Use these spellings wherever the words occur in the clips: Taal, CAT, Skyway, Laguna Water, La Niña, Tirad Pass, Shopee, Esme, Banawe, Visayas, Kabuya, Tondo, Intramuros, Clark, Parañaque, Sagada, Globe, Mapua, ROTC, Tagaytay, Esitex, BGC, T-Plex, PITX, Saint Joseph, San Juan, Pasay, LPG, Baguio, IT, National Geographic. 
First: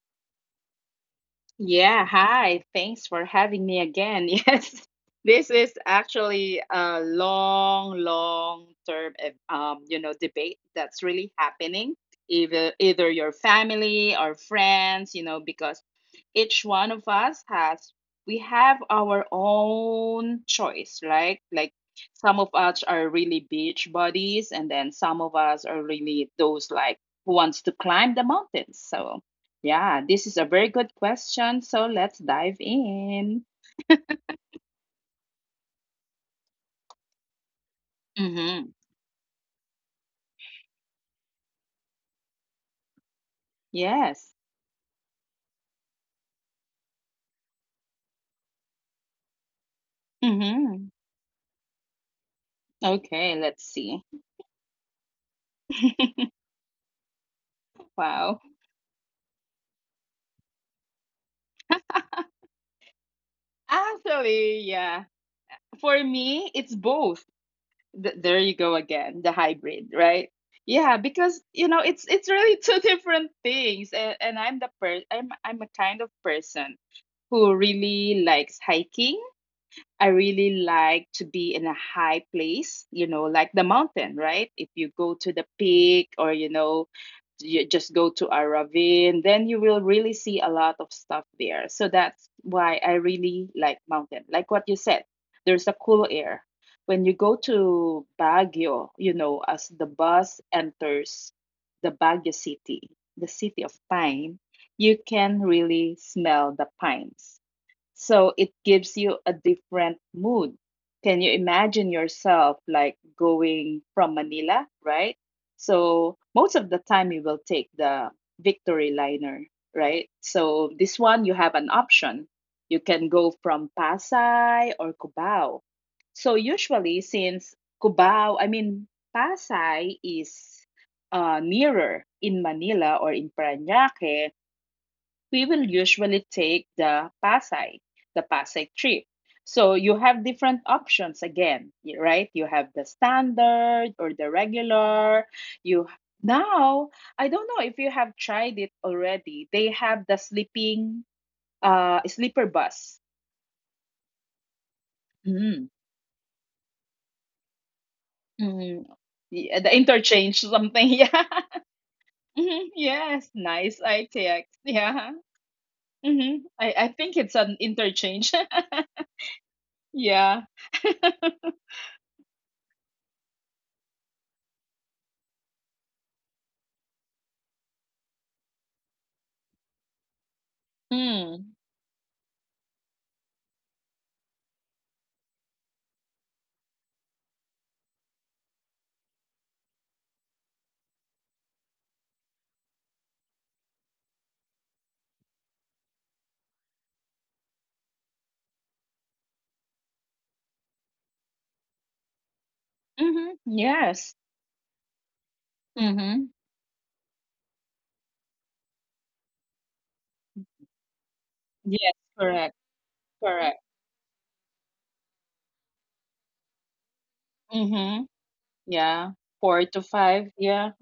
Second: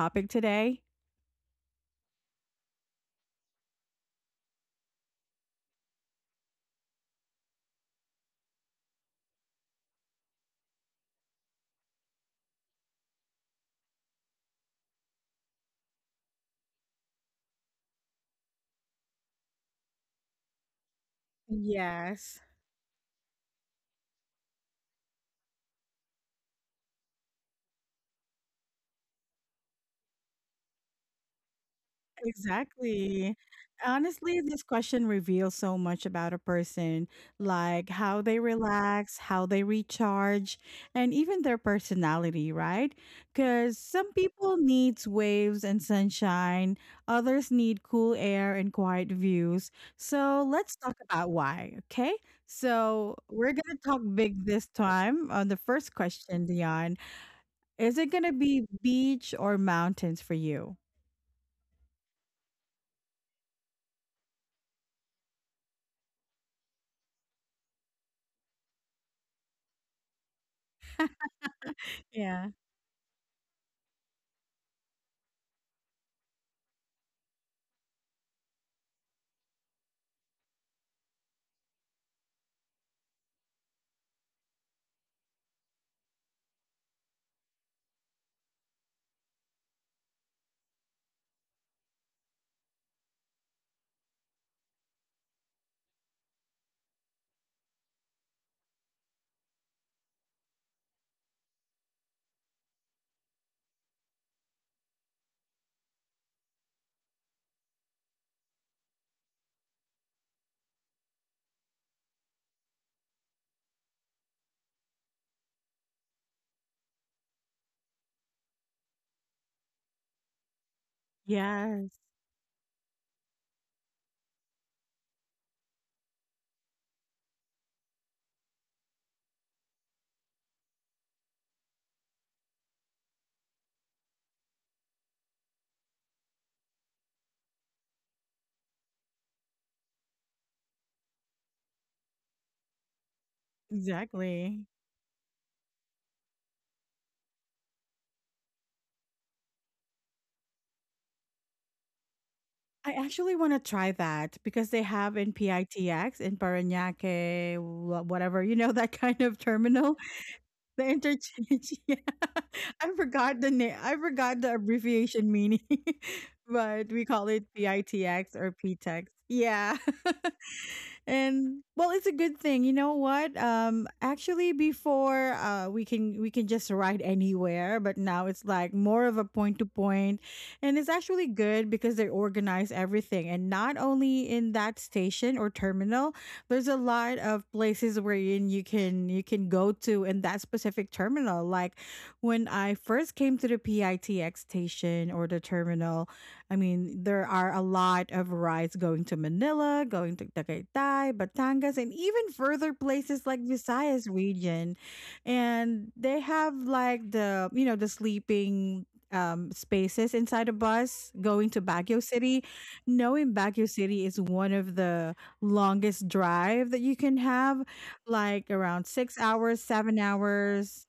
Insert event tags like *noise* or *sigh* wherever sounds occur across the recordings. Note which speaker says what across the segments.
Speaker 1: topic today?
Speaker 2: Yeah, hi. Thanks for having me again. *laughs* Yes, this is actually a long, long term, debate that's really happening. Either your family or friends, you know, because each one of us has we have our own choice, right? Like
Speaker 1: Yes.
Speaker 2: some of us are really beach buddies, and then some of us are really those like who wants to climb the mountains. So yeah, this is a very good question. So let's dive
Speaker 1: Exactly.
Speaker 2: in.
Speaker 1: Honestly, this question reveals so much about a person, like how they
Speaker 2: Mm-hmm.
Speaker 1: relax, how they recharge, and even their personality, right? Because some
Speaker 2: Yes.
Speaker 1: people needs waves and sunshine, others need cool air and quiet views. So let's talk
Speaker 2: Mm-hmm.
Speaker 1: about why, okay? So
Speaker 2: Okay,
Speaker 1: we're gonna
Speaker 2: let's
Speaker 1: talk
Speaker 2: see.
Speaker 1: big this time on the first question,
Speaker 2: *laughs*
Speaker 1: Dion. Is it gonna
Speaker 2: Wow.
Speaker 1: be beach or mountains for you?
Speaker 2: Actually, yeah. For me, it's both. There you go again, the hybrid, right? Yeah, because you know, it's
Speaker 1: Yeah.
Speaker 2: really *laughs* two different things. And I'm the per I'm a kind of person who really likes hiking. I really like to be in a high place, you know, like the mountain, right? If you go to the peak or, you know, you just go to a ravine, then you will really see a lot of stuff there. So that's why I really like mountain. Like what you said, there's a cool air. When you go to Baguio, you know, as the bus enters the Baguio city, the city of pine, you can really smell the pines, so it gives you a different mood. Can you imagine yourself like going from Manila, right? So most of the time you will take the Victory Liner, right? So this one you have an
Speaker 1: Yeah.
Speaker 2: option. You can go from Pasay or Cubao. So usually since Cubao, I mean Pasay is nearer in Manila or in Parañaque, we will usually take the Pasay trip. So you have different options again, right? You have the standard or the
Speaker 1: Exactly.
Speaker 2: regular. You now I don't know if you have tried it already. They have the sleeping sleeper
Speaker 1: I
Speaker 2: bus.
Speaker 1: actually want to try that because they have in
Speaker 2: Mm.
Speaker 1: PITX, in Parañaque, whatever, *laughs*
Speaker 2: Mm.
Speaker 1: that kind of
Speaker 2: Yeah, the
Speaker 1: terminal,
Speaker 2: interchange
Speaker 1: the
Speaker 2: something. *laughs* Yeah.
Speaker 1: interchange. *laughs* Yeah.
Speaker 2: Mhm.
Speaker 1: I
Speaker 2: Yes,
Speaker 1: forgot the name.
Speaker 2: nice
Speaker 1: I forgot
Speaker 2: ITX.
Speaker 1: the
Speaker 2: Yeah.
Speaker 1: abbreviation meaning, *laughs*
Speaker 2: I,
Speaker 1: but we
Speaker 2: think
Speaker 1: call
Speaker 2: it's
Speaker 1: it
Speaker 2: an
Speaker 1: PITX
Speaker 2: interchange.
Speaker 1: or
Speaker 2: *laughs*
Speaker 1: PTEX. Yeah. *laughs*
Speaker 2: Yeah.
Speaker 1: And well, it's a good thing. You know what? Actually, before, we can just ride anywhere. But now it's like more of a point to point. And it's actually
Speaker 2: Mm.
Speaker 1: good because they organize everything, and not only in that station or terminal, there's a lot of places wherein you can go to in that specific terminal, like when I first came to the PITX station or the terminal. I mean, there are a lot of rides going to Manila, going to Tagaytay, Batangas, and even further places like
Speaker 2: Mhm.
Speaker 1: Visayas
Speaker 2: Yes.
Speaker 1: region. And they
Speaker 2: Mhm.
Speaker 1: have like the sleeping spaces inside a bus going to Baguio
Speaker 2: Yes,
Speaker 1: City.
Speaker 2: correct.
Speaker 1: Knowing Baguio
Speaker 2: Correct.
Speaker 1: City is one of the longest drive that you can have,
Speaker 2: Mhm.
Speaker 1: like around six
Speaker 2: Yeah.
Speaker 1: hours,
Speaker 2: 4 to
Speaker 1: seven
Speaker 2: 5. Yeah,
Speaker 1: hours.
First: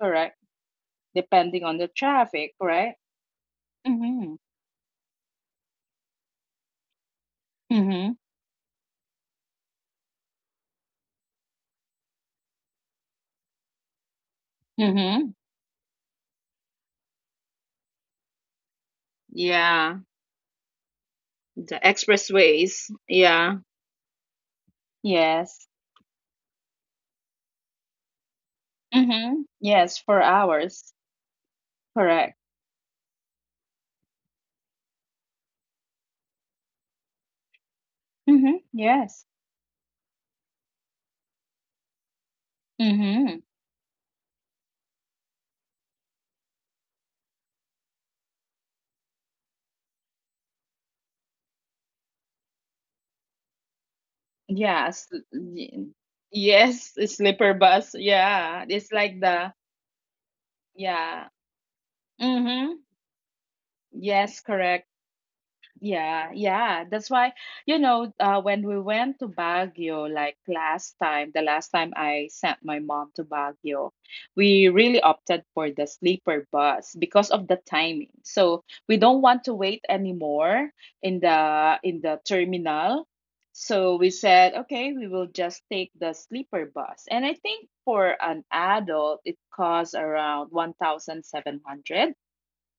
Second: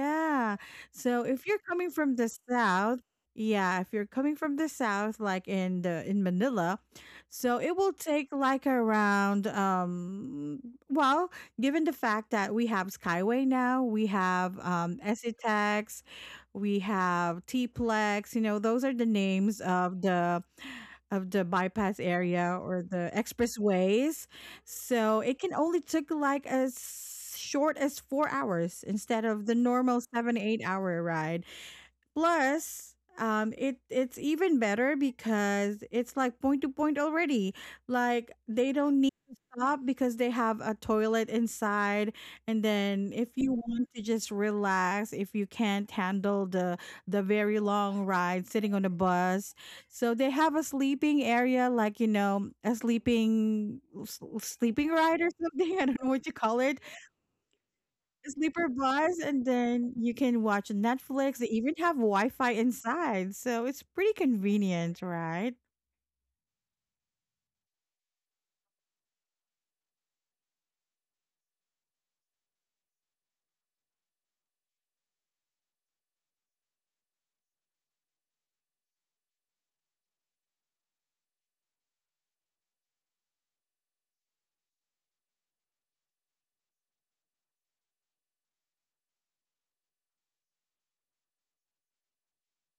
Speaker 2: correct.
Speaker 1: So if you're
Speaker 2: Depending on the
Speaker 1: coming from the
Speaker 2: traffic, right?
Speaker 1: south, yeah, if you're coming
Speaker 2: Mhm.
Speaker 1: from the south, like in the in Manila, so it will
Speaker 2: Mhm.
Speaker 1: take like around well, given the fact that we have Skyway now. We have
Speaker 2: Mhm.
Speaker 1: Esitex, we have T-Plex. You know, those are the names
Speaker 2: Yeah.
Speaker 1: of the
Speaker 2: The
Speaker 1: bypass area or
Speaker 2: expressways.
Speaker 1: the
Speaker 2: Yeah.
Speaker 1: expressways. So it can
Speaker 2: Yes.
Speaker 1: only took like as short as 4 hours instead
Speaker 2: Mhm.
Speaker 1: of the
Speaker 2: Yes,
Speaker 1: normal
Speaker 2: for
Speaker 1: seven, eight
Speaker 2: hours.
Speaker 1: hour ride.
Speaker 2: Correct.
Speaker 1: Plus, it's even better because it's like point to point already. Like
Speaker 2: Mhm.
Speaker 1: they don't need
Speaker 2: Yes.
Speaker 1: to stop because they have a toilet inside. And then if
Speaker 2: Mhm.
Speaker 1: you want to just relax, if you can't handle the very long ride sitting on a bus, so they have a sleeping area, like a sleeping sleeping
Speaker 2: Yes.
Speaker 1: ride or something. *laughs* I don't know what you call it.
Speaker 2: Yes, a sleeper bus. Yeah.
Speaker 1: Sleeper
Speaker 2: It's
Speaker 1: bus,
Speaker 2: like
Speaker 1: and
Speaker 2: the
Speaker 1: then you can watch
Speaker 2: yeah.
Speaker 1: Netflix. They even have Wi-Fi
Speaker 2: Mhm.
Speaker 1: inside, so it's pretty
Speaker 2: Yes, correct.
Speaker 1: convenient, right?
Speaker 2: Yeah, yeah. That's why, when we went to Baguio, like last time, the last time I sent my mom to Baguio, we really opted for the sleeper bus because of the timing. So we don't want to wait anymore in the terminal. So we said, okay, we will just take the sleeper bus. And I think for an adult, it costs around 1,700.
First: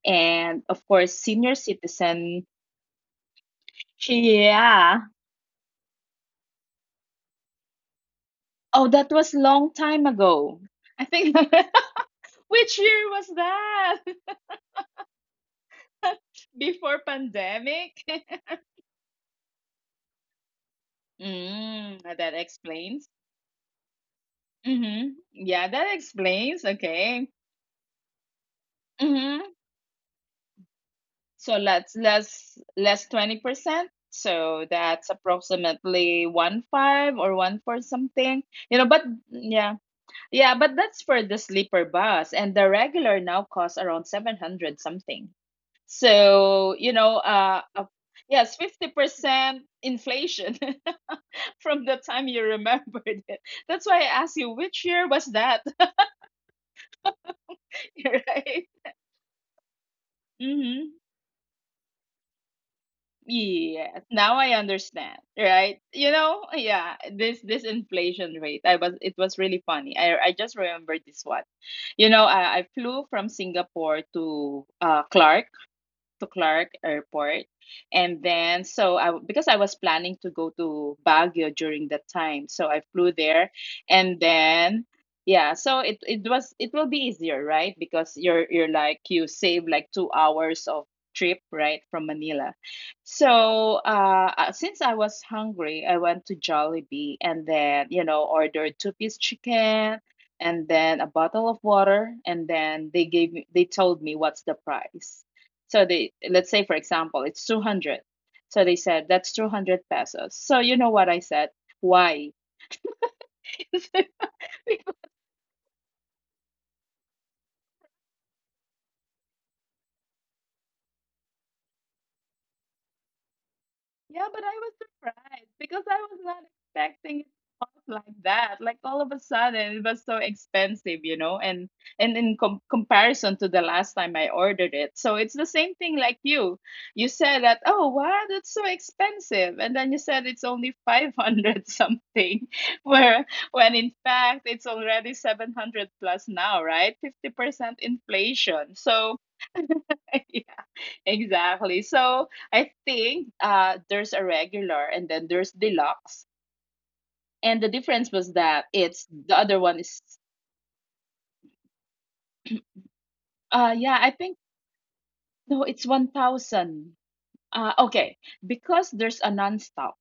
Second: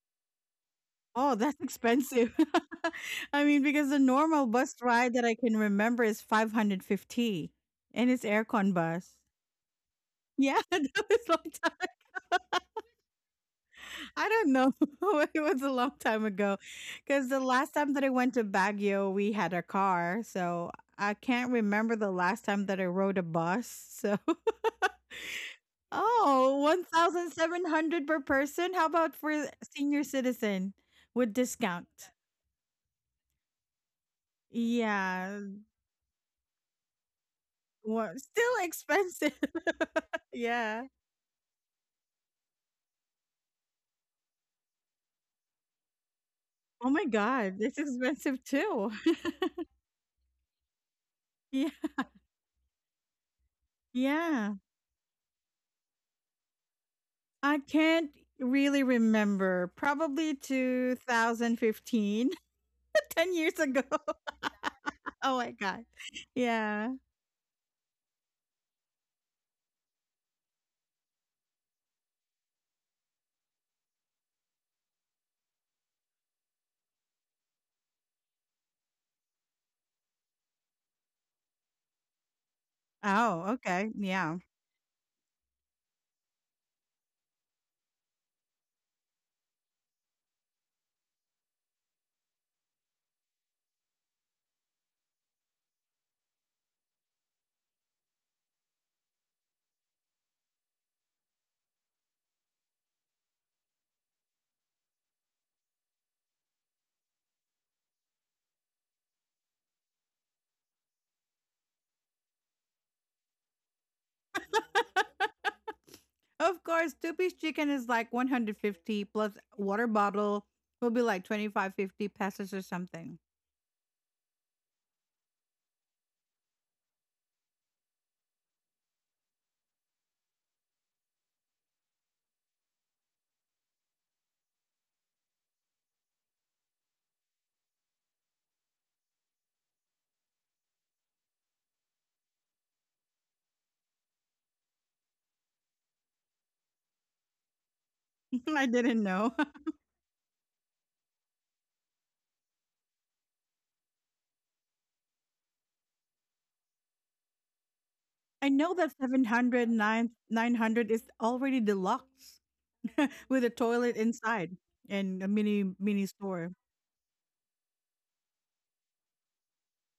Speaker 2: And of course,
Speaker 1: Oh,
Speaker 2: senior
Speaker 1: that's expensive.
Speaker 2: citizen
Speaker 1: *laughs* I mean, because the normal bus
Speaker 2: yeah.
Speaker 1: ride that I can remember is 550, and it's aircon
Speaker 2: Oh, that
Speaker 1: bus.
Speaker 2: was long time ago.
Speaker 1: Yeah, *laughs* that
Speaker 2: I
Speaker 1: was a
Speaker 2: think
Speaker 1: long time.
Speaker 2: *laughs* which year was that?
Speaker 1: I don't know. *laughs* It was a long time ago.
Speaker 2: *laughs* Before
Speaker 1: Because the last time
Speaker 2: pandemic?
Speaker 1: that I went to
Speaker 2: *laughs*
Speaker 1: Baguio, we had a car. So I can't remember the
Speaker 2: That
Speaker 1: last time that I
Speaker 2: explains.
Speaker 1: rode a bus. *laughs* So.
Speaker 2: Mm-hmm. Yeah, that
Speaker 1: Oh,
Speaker 2: explains. Okay.
Speaker 1: 1,700 per person? How about
Speaker 2: Mm-hmm.
Speaker 1: for senior citizen with
Speaker 2: So
Speaker 1: discount?
Speaker 2: let's less 20%. So that's
Speaker 1: Yeah,
Speaker 2: approximately one five or one four something.
Speaker 1: still
Speaker 2: You know, but
Speaker 1: expensive.
Speaker 2: yeah.
Speaker 1: *laughs*
Speaker 2: Yeah, but
Speaker 1: Yeah.
Speaker 2: that's for the sleeper bus and the regular now costs around 700 something. So,
Speaker 1: Oh my God, it's expensive
Speaker 2: yes,
Speaker 1: too. *laughs*
Speaker 2: 50% inflation *laughs*
Speaker 1: Yeah.
Speaker 2: from the time you remembered it. That's why I asked you,
Speaker 1: Yeah.
Speaker 2: which year was that?
Speaker 1: I
Speaker 2: *laughs*
Speaker 1: can't
Speaker 2: Right?
Speaker 1: really remember. Probably
Speaker 2: Mm-hmm.
Speaker 1: 2015, *laughs* 10 years ago.
Speaker 2: Yeah, now I
Speaker 1: *laughs*
Speaker 2: understand,
Speaker 1: Oh my
Speaker 2: right?
Speaker 1: God.
Speaker 2: You know,
Speaker 1: Yeah.
Speaker 2: yeah, this inflation rate, I was it was really funny. I just remembered this one. You know, I flew from Singapore to Clark to Clark Airport. And then, so I, because I was planning to go to Baguio during that time, so I flew
Speaker 1: Oh,
Speaker 2: there.
Speaker 1: okay.
Speaker 2: And
Speaker 1: Yeah.
Speaker 2: then, yeah, so it was, it will be easier, right? Because you're like, you save like 2 hours of trip, right, from Manila. So, since I was hungry, I went to Jollibee and then, you know, ordered two-piece chicken and then a bottle of water and then they told me what's the price, so they, let's say for example it's 200. So they said that's 200 pesos. So you know what I said? Why? *laughs*
Speaker 1: *laughs* Of course, two-piece chicken is like 150 plus water bottle will be like 25 to 50 pesos or something.
Speaker 2: Yeah, but I was surprised because I was not expecting it up like that. Like all of a sudden, it was so expensive, you know, and in comparison to the last time I ordered it. So it's the same thing like you. You said that, oh, wow, that's so expensive, and then you said it's only *laughs* 500 something, *laughs* where when in fact it's already 700 plus now, right? 50%
Speaker 1: *laughs* I
Speaker 2: inflation.
Speaker 1: didn't
Speaker 2: So.
Speaker 1: know. *laughs*
Speaker 2: *laughs* Exactly. So I think there's a regular and then there's deluxe. And the difference was
Speaker 1: I
Speaker 2: that
Speaker 1: know that
Speaker 2: it's
Speaker 1: seven
Speaker 2: the other
Speaker 1: hundred
Speaker 2: one is
Speaker 1: 900 is already deluxe with a toilet
Speaker 2: yeah, I think
Speaker 1: inside and a
Speaker 2: no,
Speaker 1: mini
Speaker 2: it's
Speaker 1: mini store.
Speaker 2: 1000. Okay, because there's a nonstop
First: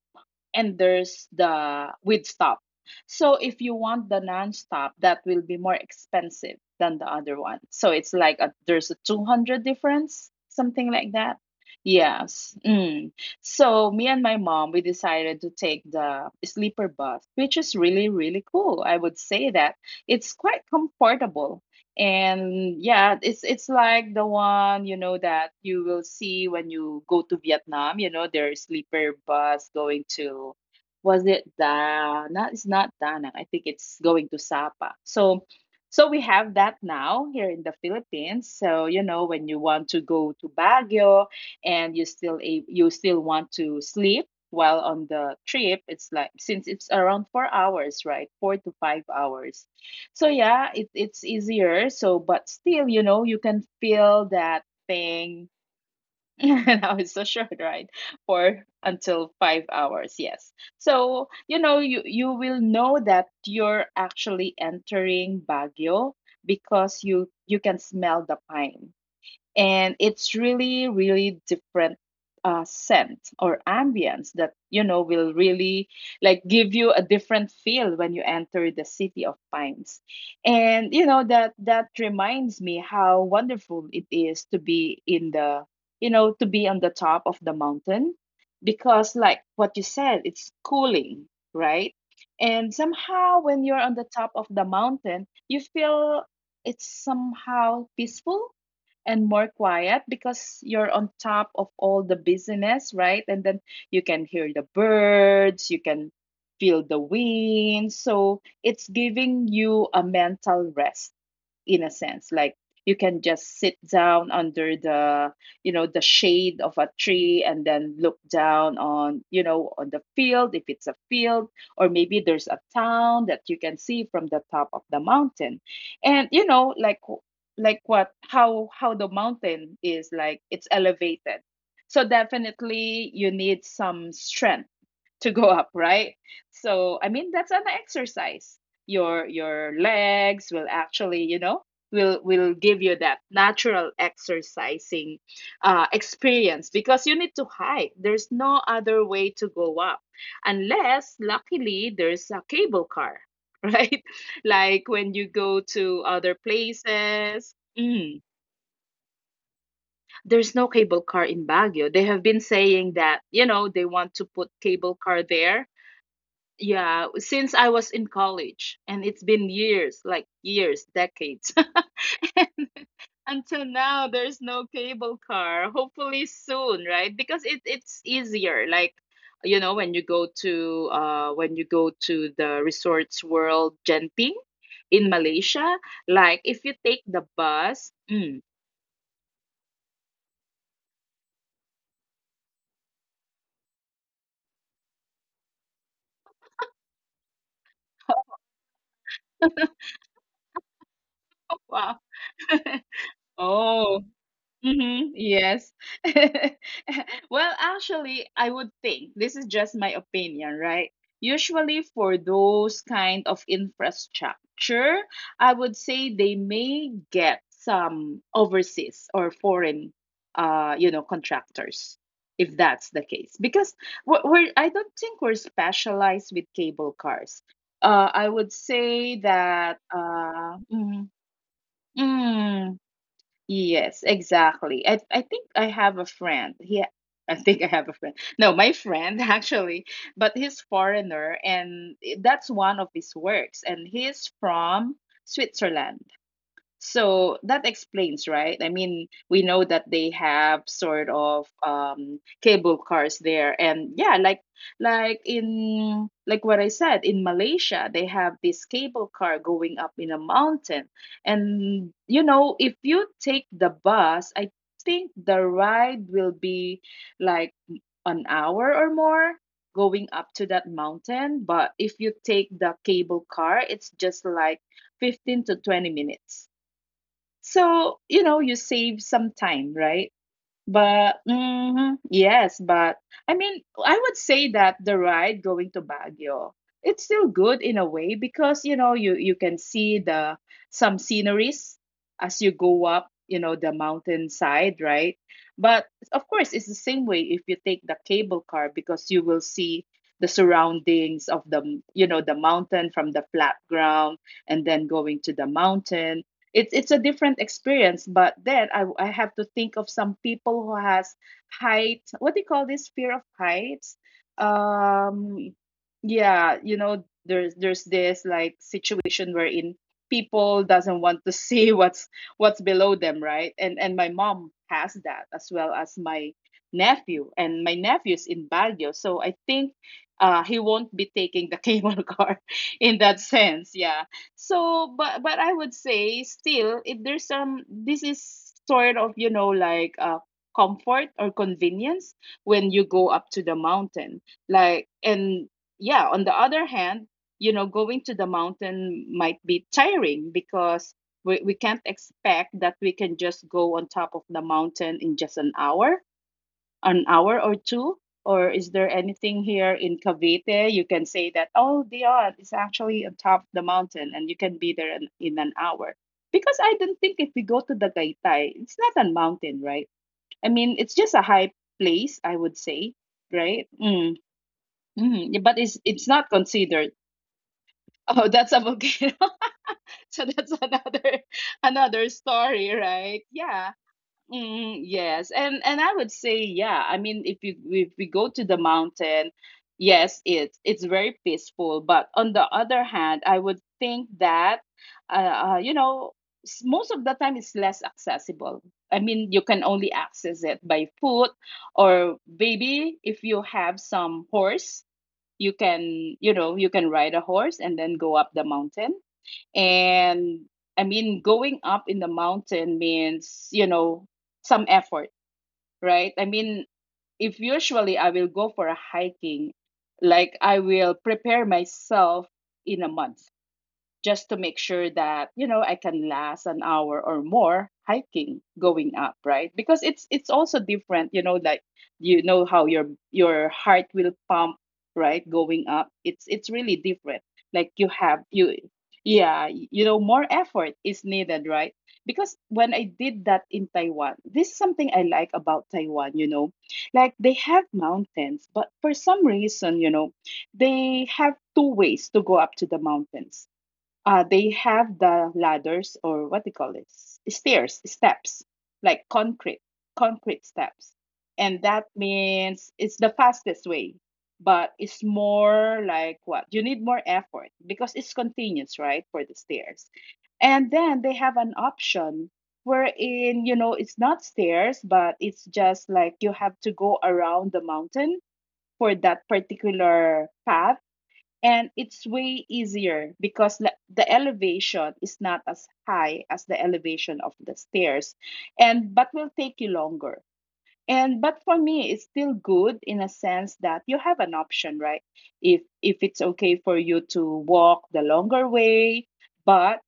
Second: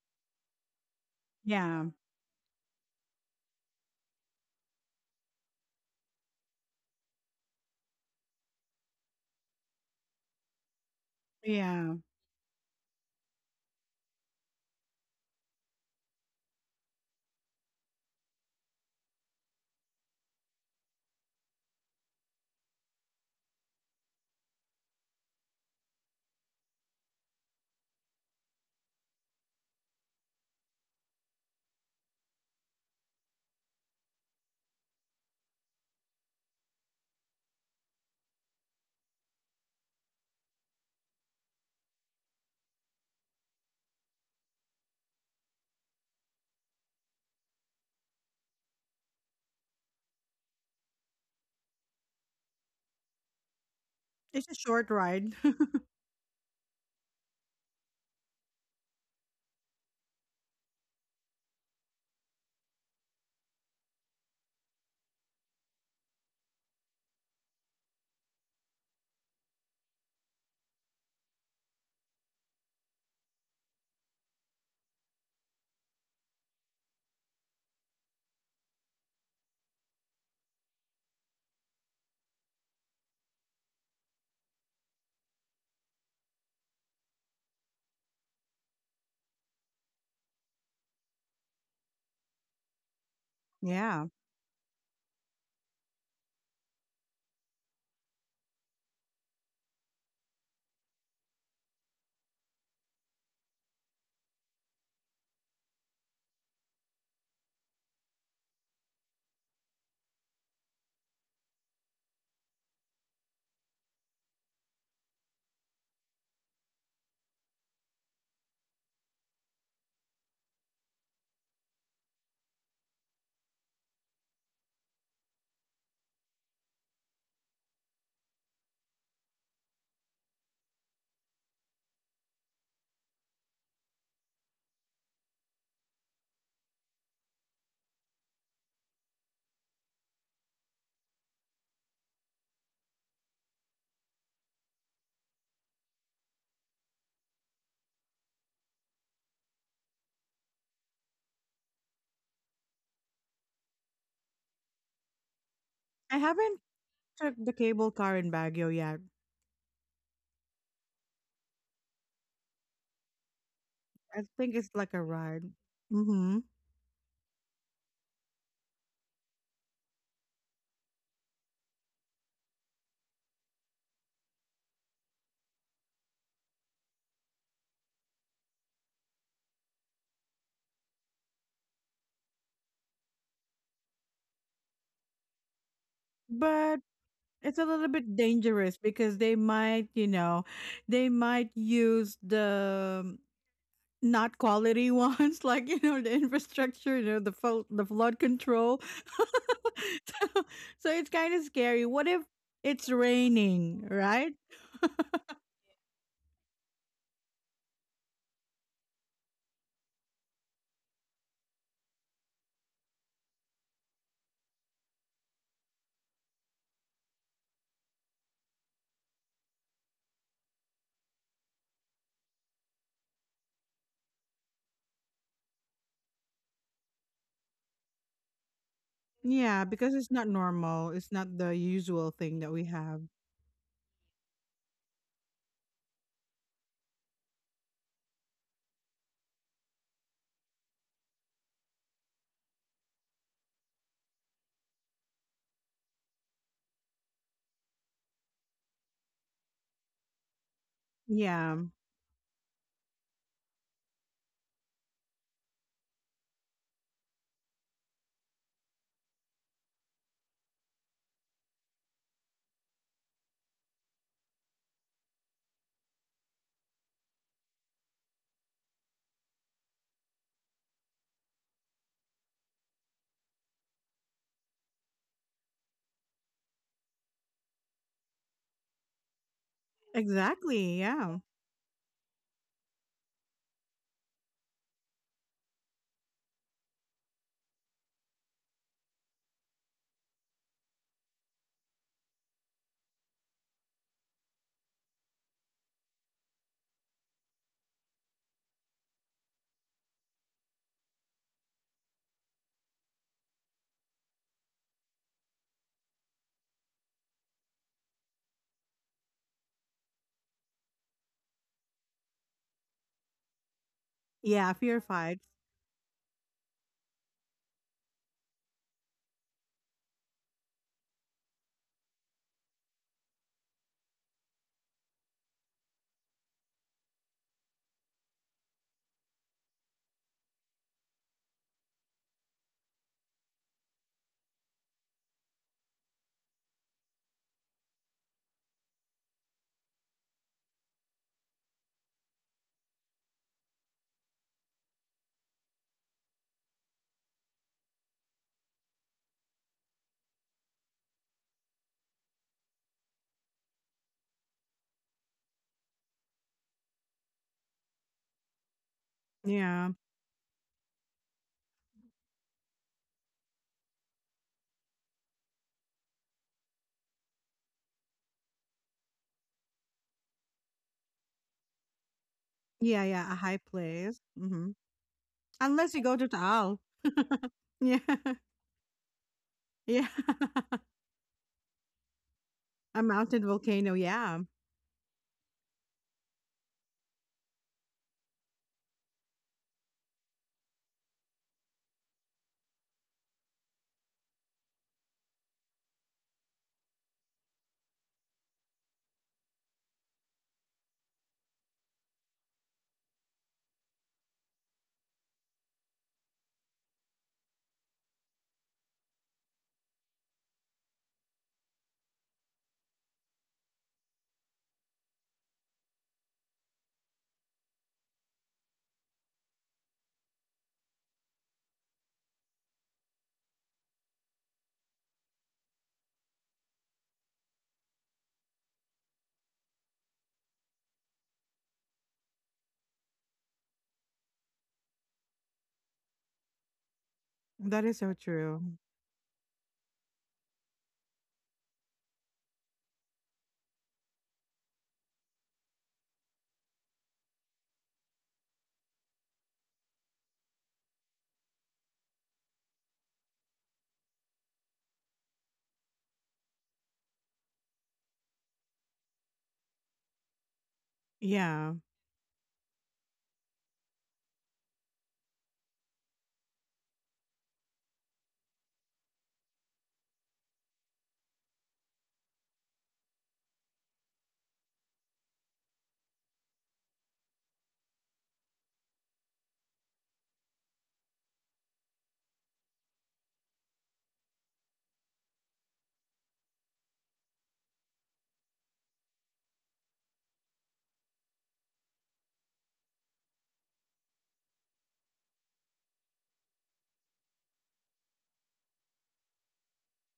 Speaker 2: and there's
Speaker 1: Yeah.
Speaker 2: the with stop. So if you want the non-stop, that will be more expensive than the other one. So it's like there's a 200 difference, something like that.
Speaker 1: Yeah.
Speaker 2: Yes. Mm. So me and my mom, we decided to take the sleeper bus, which is really, really cool. I would say that it's quite comfortable and yeah, it's like the one you know that you will see when you go to Vietnam. You know, there's sleeper bus going to, was it da not, it's not da Nang. I think it's going to Sapa. So so we have that now here in the Philippines. So you know, when you want to go to Baguio and you still you still want to sleep while on the trip, it's like since it's around 4 hours, right, 4 to 5 hours. So yeah, it's easier. So, but still, you know, you can feel
Speaker 1: It's a
Speaker 2: that
Speaker 1: short ride.
Speaker 2: thing.
Speaker 1: *laughs*
Speaker 2: *laughs* Now it's so short, right? For until 5 hours, yes. So you know, you will know that you're actually entering Baguio because you can smell the pine and it's really really different scent or ambience that you know will really like give you a different feel when you enter the city of pines. And you know that that reminds me how wonderful it is to be in the you know to be on the top of the mountain. Because like what you said, it's cooling, right? And somehow when you're on the
Speaker 1: Yeah.
Speaker 2: top of the mountain you feel it's somehow peaceful and more quiet because you're on top of all the busyness, right? And then you can hear the birds, you can feel the wind. So it's giving you a mental rest in a sense, like you can just sit down under the you know the shade of a tree and then look down on you know on the field if it's a field, or maybe there's a town that you can see from the top of the mountain. And you know like what how the mountain is like, it's elevated, so definitely you need some strength to go up, right? So I mean that's an exercise. Your legs will actually, you know, will give you that natural exercising experience because you need to hike. There's no other way to go up unless luckily there's a cable car *laughs* right, like when you go to
Speaker 1: I
Speaker 2: other
Speaker 1: haven't took the
Speaker 2: places.
Speaker 1: cable car
Speaker 2: Mm.
Speaker 1: in Baguio yet.
Speaker 2: There's no cable car in Baguio. They have been saying that, you know, they
Speaker 1: I
Speaker 2: want to
Speaker 1: think
Speaker 2: put
Speaker 1: it's like a
Speaker 2: cable car
Speaker 1: ride.
Speaker 2: there
Speaker 1: Mm-hmm.
Speaker 2: yeah, since I was in college, and it's been years, like years, decades. *laughs* Until now, there's no cable car. Hopefully soon, right? Because it it's easier. Like, you know, when you go to when you go to the Resorts World Genting in Malaysia, like if you
Speaker 1: But
Speaker 2: take the
Speaker 1: it's a little
Speaker 2: bus,
Speaker 1: bit
Speaker 2: mm,
Speaker 1: dangerous because they might use the not quality ones, *laughs* like the infrastructure, the flood control.
Speaker 2: *laughs*
Speaker 1: *laughs* so, so it's kind of scary.
Speaker 2: wow.
Speaker 1: What if
Speaker 2: *laughs*
Speaker 1: it's raining,
Speaker 2: Oh,
Speaker 1: right?
Speaker 2: mm-hmm. Yes. *laughs* Well, actually, I would think this is just my opinion, right? Usually, for those kind of infrastructure, I would say they may get some overseas or foreign, contractors, if that's the case. Because we're I don't think we're specialized with cable cars. I would say
Speaker 1: Yeah,
Speaker 2: that
Speaker 1: because it's not normal. It's not the usual thing that we
Speaker 2: mm,
Speaker 1: have.
Speaker 2: yes, exactly. I think I have a friend. Yeah, I think I have a friend. No, my friend *laughs* actually, but he's foreigner and that's one of his works and he's from Switzerland. So that explains, right? I mean, we know that they have sort of
Speaker 1: Yeah,
Speaker 2: cable cars there. And yeah, like what I said, in Malaysia, they have this cable car going up in a mountain. And you know, if you take the bus, I think the ride will be like an hour or more going up to that mountain. But if you take the cable car, it's just like 15 to 20 minutes. So, you know, you save some time, right?
Speaker 1: exactly. Yeah,
Speaker 2: But mhm, yes, but I mean, I would say that the ride going to Baguio, it's still good in a way because you know you you can see the some sceneries as you go up, you know, the mountainside, right? But of course, it's the same way if you take the cable car because you will see the surroundings of the, you know, the mountain from the flat ground and then going to the mountain it's a different experience. But then I have to think of some people who has height, what do you call this, fear of heights.
Speaker 1: yeah, fear fights.
Speaker 2: um yeah, you know, there's this like situation wherein people doesn't want to *laughs* see what's below them, right? And my mom has that, as well as my nephew, and my nephew's in Baguio, so I think he won't be taking the *laughs* cable car in that sense, yeah. So, but I would say still, if there's some, this is sort of, you know, like, comfort or convenience when you go up to the mountain. Like, and yeah, on the other hand, you know, going to the mountain might be tiring because we can't expect that we can just go on top of the mountain in just an hour, an hour or two. Or is there anything
Speaker 1: Yeah,
Speaker 2: here in Cavite you can say that, oh, Dion, it's actually on top of the mountain and you can be there in an hour? Because I don't think if we go to the Tagaytay, it's not a mountain, right? I mean, it's just a high place, I would
Speaker 1: yeah,
Speaker 2: say,
Speaker 1: yeah, a high
Speaker 2: right?
Speaker 1: place.
Speaker 2: Mm,
Speaker 1: Hmm.
Speaker 2: mm, yeah, but
Speaker 1: Unless
Speaker 2: it's
Speaker 1: you go to
Speaker 2: it's not
Speaker 1: Taal.
Speaker 2: considered. *laughs*
Speaker 1: *laughs* Yeah.
Speaker 2: Oh, that's a volcano.
Speaker 1: Yeah.
Speaker 2: *laughs* So that's
Speaker 1: *laughs*
Speaker 2: another another story,
Speaker 1: A
Speaker 2: right?
Speaker 1: mountain
Speaker 2: Yeah.
Speaker 1: volcano, yeah.
Speaker 2: Mm, yes, and I would say yeah. I mean, if you, if we go to the mountain, yes, it's very peaceful. But on the other hand, I would think that, uh, you know, most of the time it's less accessible. I mean, you can only access it by foot, or maybe if you have some horse, you can, you know, you can ride a horse and then go up the mountain. And I mean, going up in the mountain means, you know, some effort, right? I mean, if usually I will go for a hiking, like I will prepare myself in a month just to make sure that you know I can last an hour or more hiking going up, right? Because it's also different, you know, like you know how your heart will pump, right, going up. It's really different.
Speaker 1: That
Speaker 2: Like
Speaker 1: is
Speaker 2: you
Speaker 1: so
Speaker 2: have
Speaker 1: true.
Speaker 2: you, yeah, you know, more effort is needed, right? Because when I did that in Taiwan, this is something I like about Taiwan, you know. Like they have mountains, but for some reason, you know, they have two ways to go up to the mountains. They have the ladders or what they call this, stairs, steps, like concrete, concrete steps.
Speaker 1: Yeah.
Speaker 2: And that means it's the fastest way, but it's more like what? You need more effort because it's continuous, right? For the stairs. And then they have an option wherein, you know, it's not stairs, but it's just like you have to go around the mountain for that particular path, and it's way easier because the elevation is not as high as the elevation of the stairs, and but will take you longer. And but for me it's still good in a sense that you have an option, right? If it's okay for you to walk the longer way, but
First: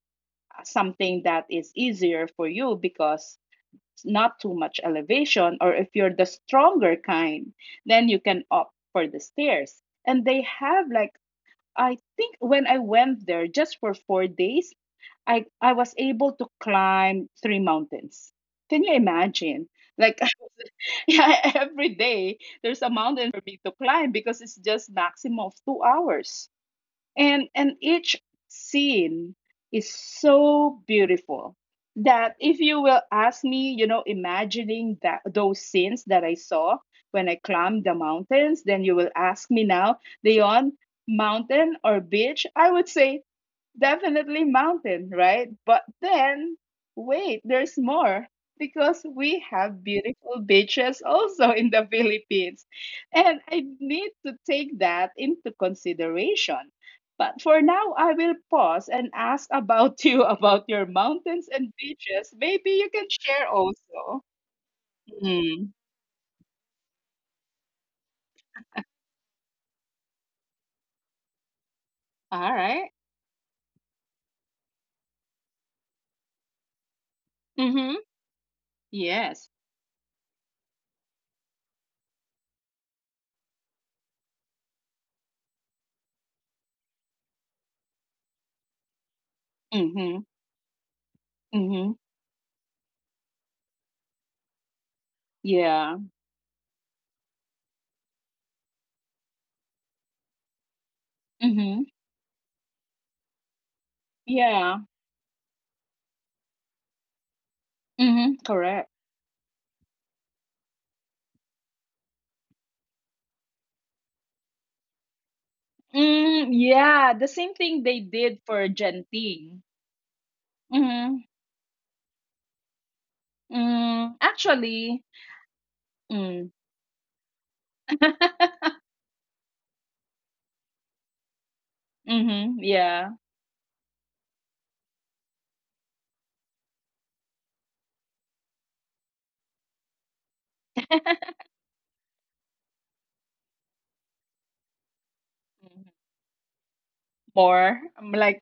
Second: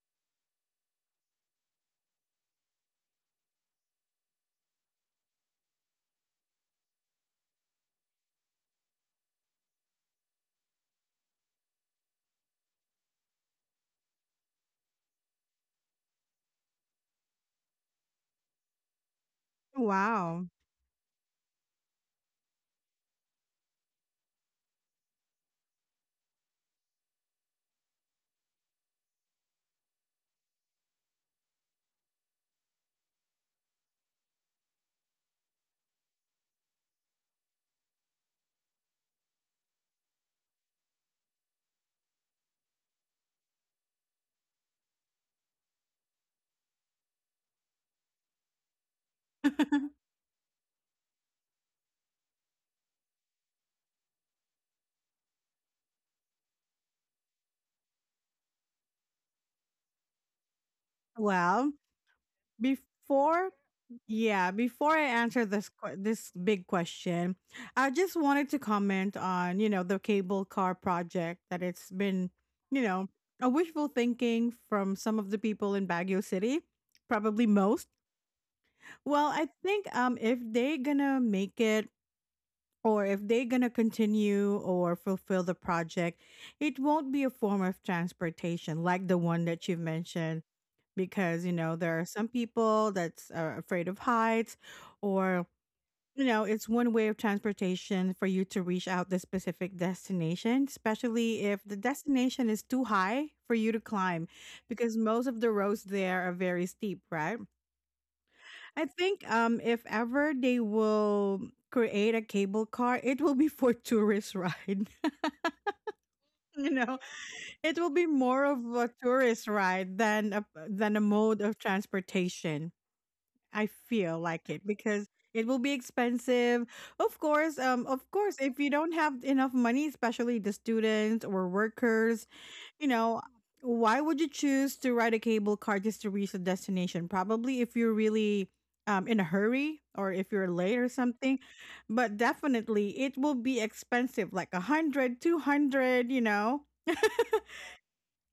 Speaker 2: something that is easier for you because it's not too much elevation, or if you're the stronger kind, then you can opt for the stairs. And they have like, I think when I went there just for 4 days, I was able to climb three mountains. Can you imagine?
Speaker 1: Oh,
Speaker 2: Like,
Speaker 1: wow.
Speaker 2: *laughs* yeah, every day there's a mountain for me to climb because it's just maximum of 2 hours, and each scene is so beautiful that if you will ask me, you know, imagining that those scenes that I saw when I climbed the mountains, then you will ask me now, Leon, mountain or beach, I would say definitely mountain, right? But then wait, there's more, because we have
Speaker 1: *laughs*
Speaker 2: beautiful beaches also in the *laughs* Philippines, and I need to take that into consideration. But for now, I will pause and ask about *laughs* you about your mountains and
Speaker 1: Well,
Speaker 2: beaches. Maybe you can share
Speaker 1: before,
Speaker 2: also.
Speaker 1: yeah, before I answer
Speaker 2: Mm.
Speaker 1: this this big question, I just wanted to comment on, the cable car project that it's been,
Speaker 2: All
Speaker 1: you
Speaker 2: right.
Speaker 1: know, a wishful thinking from some of the people in Baguio City, probably most.
Speaker 2: Mm-hmm.
Speaker 1: Well,
Speaker 2: Yes.
Speaker 1: I think if they're going to make it or if they're going to continue or fulfill the project, it won't be a form of transportation like the one that you
Speaker 2: Mm-hmm.
Speaker 1: mentioned because,
Speaker 2: Mm-hmm.
Speaker 1: there are some people that's afraid of heights, or
Speaker 2: Yeah.
Speaker 1: it's one way of transportation for you to reach out the specific destination, especially if
Speaker 2: Mm-hmm.
Speaker 1: the destination is too high for you to climb
Speaker 2: Yeah.
Speaker 1: because most of the roads there are very steep, right?
Speaker 2: Mm-hmm. Correct.
Speaker 1: I think if ever they will create a cable car, it will be *laughs* for tourist ride.
Speaker 2: Mm,
Speaker 1: *laughs* you know,
Speaker 2: yeah, the same thing
Speaker 1: it will
Speaker 2: they
Speaker 1: be
Speaker 2: did
Speaker 1: more of
Speaker 2: for
Speaker 1: a tourist
Speaker 2: Genting.
Speaker 1: ride than a
Speaker 2: Mm-hmm.
Speaker 1: mode of transportation. I
Speaker 2: Mm,
Speaker 1: feel like it
Speaker 2: actually,
Speaker 1: because it will be
Speaker 2: mm.
Speaker 1: expensive. Of course,
Speaker 2: *laughs*
Speaker 1: if you don't have enough money, especially the students or workers,
Speaker 2: Mm-hmm.
Speaker 1: you
Speaker 2: Yeah.
Speaker 1: know, why would you choose to ride a cable car just to reach a destination? Probably if you're really in a hurry or if you're late or something. But definitely it will be expensive, like 100, two
Speaker 2: Mhm.
Speaker 1: hundred,
Speaker 2: More. Like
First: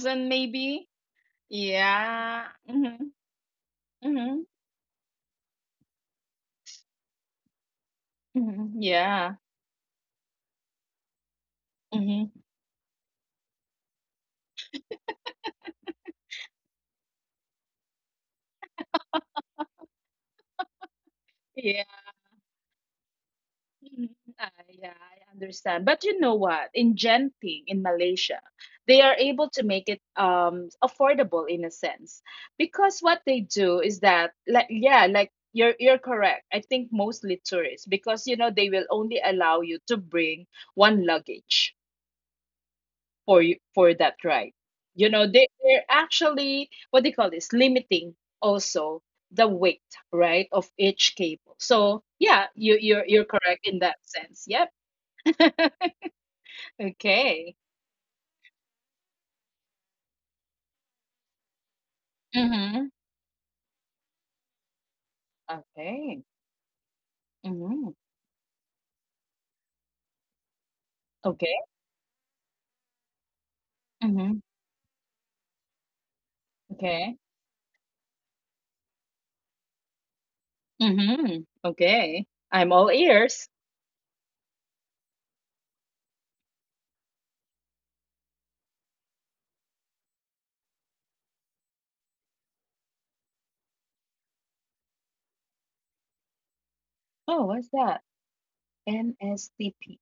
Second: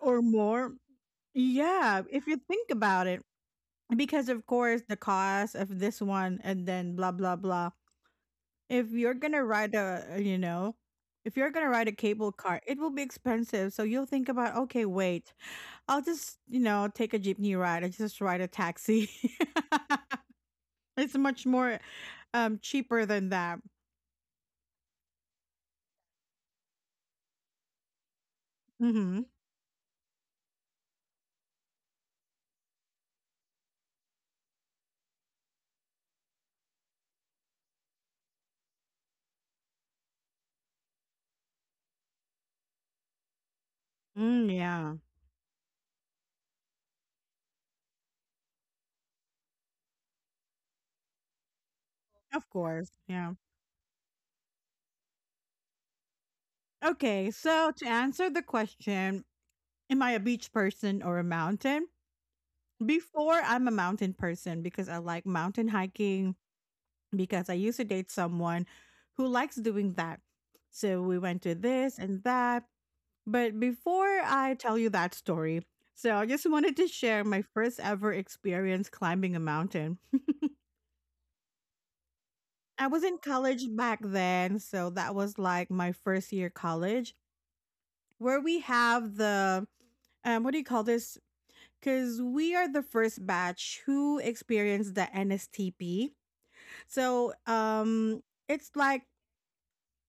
Speaker 1: or more.
Speaker 2: maybe.
Speaker 1: Yeah, if you
Speaker 2: Yeah.
Speaker 1: think
Speaker 2: Mm-hmm.
Speaker 1: about it. Because
Speaker 2: Mhm,
Speaker 1: of course the cost of this one and then blah blah blah.
Speaker 2: mhm,
Speaker 1: If you're
Speaker 2: yeah,
Speaker 1: gonna ride a If you're gonna ride a
Speaker 2: mhm,
Speaker 1: cable car, it will be expensive. So you'll think about, okay, wait. I'll just, take a jeepney ride. I just ride a taxi. *laughs* It's much more
Speaker 2: yeah,
Speaker 1: cheaper than that.
Speaker 2: mhm, ah, yeah, I understand. But you know what? In Genting, in Malaysia, they are
Speaker 1: Mm-hmm.
Speaker 2: able to make it affordable in a sense because what they do is that like, yeah, like you're correct. I think mostly tourists because you know they will only allow you to bring one luggage. For you for that,
Speaker 1: Mm,
Speaker 2: right?
Speaker 1: yeah.
Speaker 2: You know they're actually what they call this, limiting also the weight, right, of each cable. So
Speaker 1: Of
Speaker 2: yeah, you
Speaker 1: course.
Speaker 2: you're you're
Speaker 1: Yeah.
Speaker 2: correct in that sense. Yep. *laughs*
Speaker 1: Okay,
Speaker 2: Okay.
Speaker 1: so to answer the question, am I a beach person or a mountain?
Speaker 2: Mm-hmm.
Speaker 1: Before, I'm a mountain person because I like mountain
Speaker 2: Okay.
Speaker 1: hiking because I used to
Speaker 2: Mm-hmm.
Speaker 1: date someone who likes doing that. So we went to
Speaker 2: Okay.
Speaker 1: this and that. But before
Speaker 2: Mm-hmm.
Speaker 1: I tell you that story, so I just wanted to
Speaker 2: Okay.
Speaker 1: share my first ever experience climbing a mountain. *laughs*
Speaker 2: Mm-hmm. Okay. I'm
Speaker 1: I
Speaker 2: all
Speaker 1: was in
Speaker 2: ears.
Speaker 1: college back then, so that was like my first year college, where we have the what do you call this? Because we are the first batch who experienced the NSTP. So
Speaker 2: Oh, what's that?
Speaker 1: it's like
Speaker 2: NSTP.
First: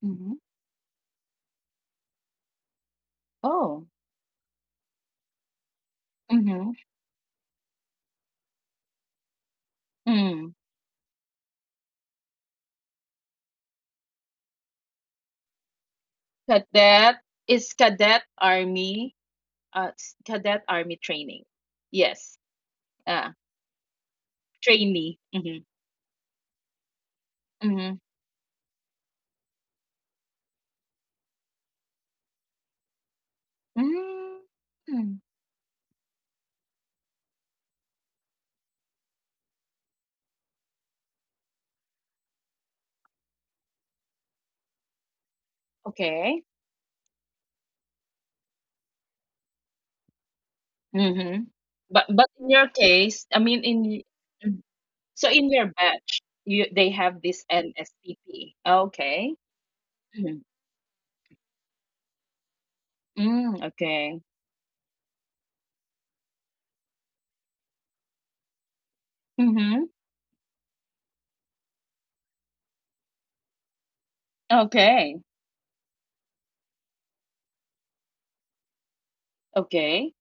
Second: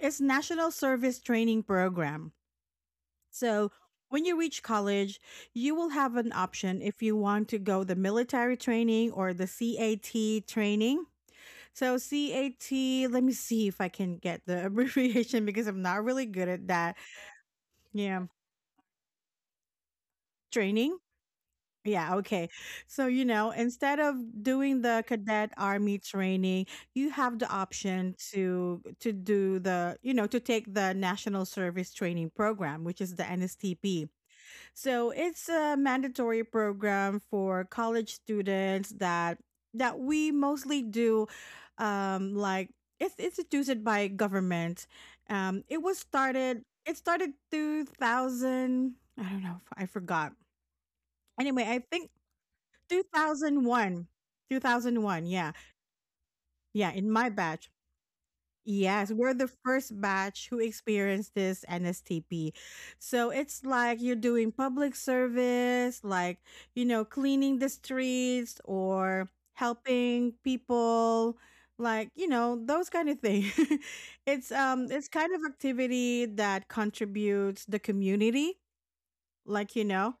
Speaker 1: it's
Speaker 2: Mm-hmm.
Speaker 1: National Service Training Program. So
Speaker 2: Oh.
Speaker 1: when you reach college, you will have an
Speaker 2: Mm-hmm.
Speaker 1: option if you want to go the military training or the CAT
Speaker 2: Mm.
Speaker 1: training. So CAT, let me see if I can get the *laughs* abbreviation because I'm not really good at that.
Speaker 2: Cadet. Is cadet
Speaker 1: Yeah,
Speaker 2: army. Cadet army
Speaker 1: training.
Speaker 2: training.
Speaker 1: Yeah,
Speaker 2: Yes.
Speaker 1: okay. So,
Speaker 2: Uh,
Speaker 1: instead of doing the
Speaker 2: Trainee.
Speaker 1: cadet
Speaker 2: Mm-hmm.
Speaker 1: army training, you have the
Speaker 2: Mm-hmm.
Speaker 1: option to do to take the National Service Training Program, which is the NSTP. So
Speaker 2: Mm.
Speaker 1: it's a mandatory program for college students that we mostly do, like, it's instituted by government. It was
Speaker 2: Okay.
Speaker 1: started 2000. I don't know, I forgot.
Speaker 2: Mm-hmm.
Speaker 1: Anyway, I think
Speaker 2: But in your case, I mean in y-,
Speaker 1: 2001.
Speaker 2: mhm.
Speaker 1: 2001.
Speaker 2: So in
Speaker 1: Yeah.
Speaker 2: your batch, you they
Speaker 1: Yeah, in
Speaker 2: have
Speaker 1: my
Speaker 2: this
Speaker 1: batch.
Speaker 2: NSPP.
Speaker 1: Yes,
Speaker 2: Okay.
Speaker 1: we're the first
Speaker 2: Mm-hmm.
Speaker 1: batch who experienced this NSTP. So
Speaker 2: Mm,
Speaker 1: it's like
Speaker 2: okay.
Speaker 1: you're doing public service, like, cleaning the streets or
Speaker 2: Mm-hmm.
Speaker 1: helping people, like, those kind of things. *laughs* It's
Speaker 2: Okay.
Speaker 1: kind of activity that contributes the community, like, you
Speaker 2: Okay.
Speaker 1: know.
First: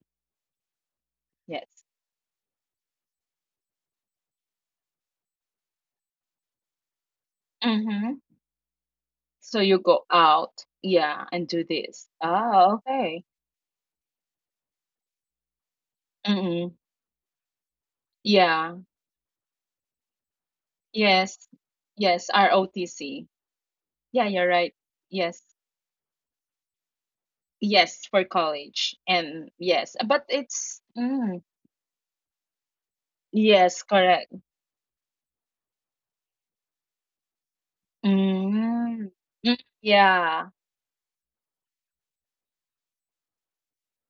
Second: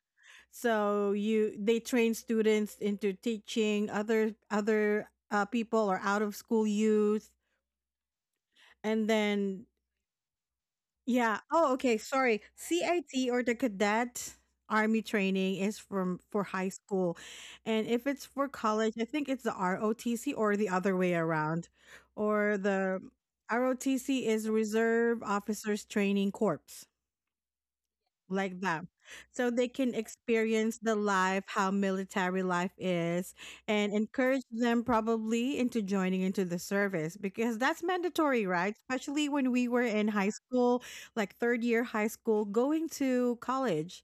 Speaker 1: So you they
Speaker 2: Yes.
Speaker 1: train students into teaching other people or out of school youth,
Speaker 2: Mm-hmm.
Speaker 1: and
Speaker 2: So
Speaker 1: then
Speaker 2: you go out, yeah,
Speaker 1: yeah.
Speaker 2: and do
Speaker 1: Oh, okay.
Speaker 2: this.
Speaker 1: Sorry.
Speaker 2: Oh, okay.
Speaker 1: CIT or the cadet army training is from for high
Speaker 2: Mm-hmm.
Speaker 1: school. And if it's for
Speaker 2: Yeah.
Speaker 1: college, I think it's the ROTC or the other way
Speaker 2: Yes.
Speaker 1: around.
Speaker 2: Yes,
Speaker 1: Or the
Speaker 2: ROTC. Yeah,
Speaker 1: ROTC
Speaker 2: you're
Speaker 1: is
Speaker 2: right.
Speaker 1: Reserve
Speaker 2: Yes.
Speaker 1: Officers Training Corps,
Speaker 2: Yes, for
Speaker 1: like that,
Speaker 2: college. And
Speaker 1: so they
Speaker 2: yes,
Speaker 1: can
Speaker 2: but it's
Speaker 1: experience the
Speaker 2: mm,
Speaker 1: life, how military life is,
Speaker 2: yes,
Speaker 1: and
Speaker 2: correct.
Speaker 1: encourage them probably into joining into the service because that's mandatory, right?
Speaker 2: Mm,
Speaker 1: Especially when
Speaker 2: mm,
Speaker 1: we were in high
Speaker 2: yeah.
Speaker 1: school, like third year high school going to college,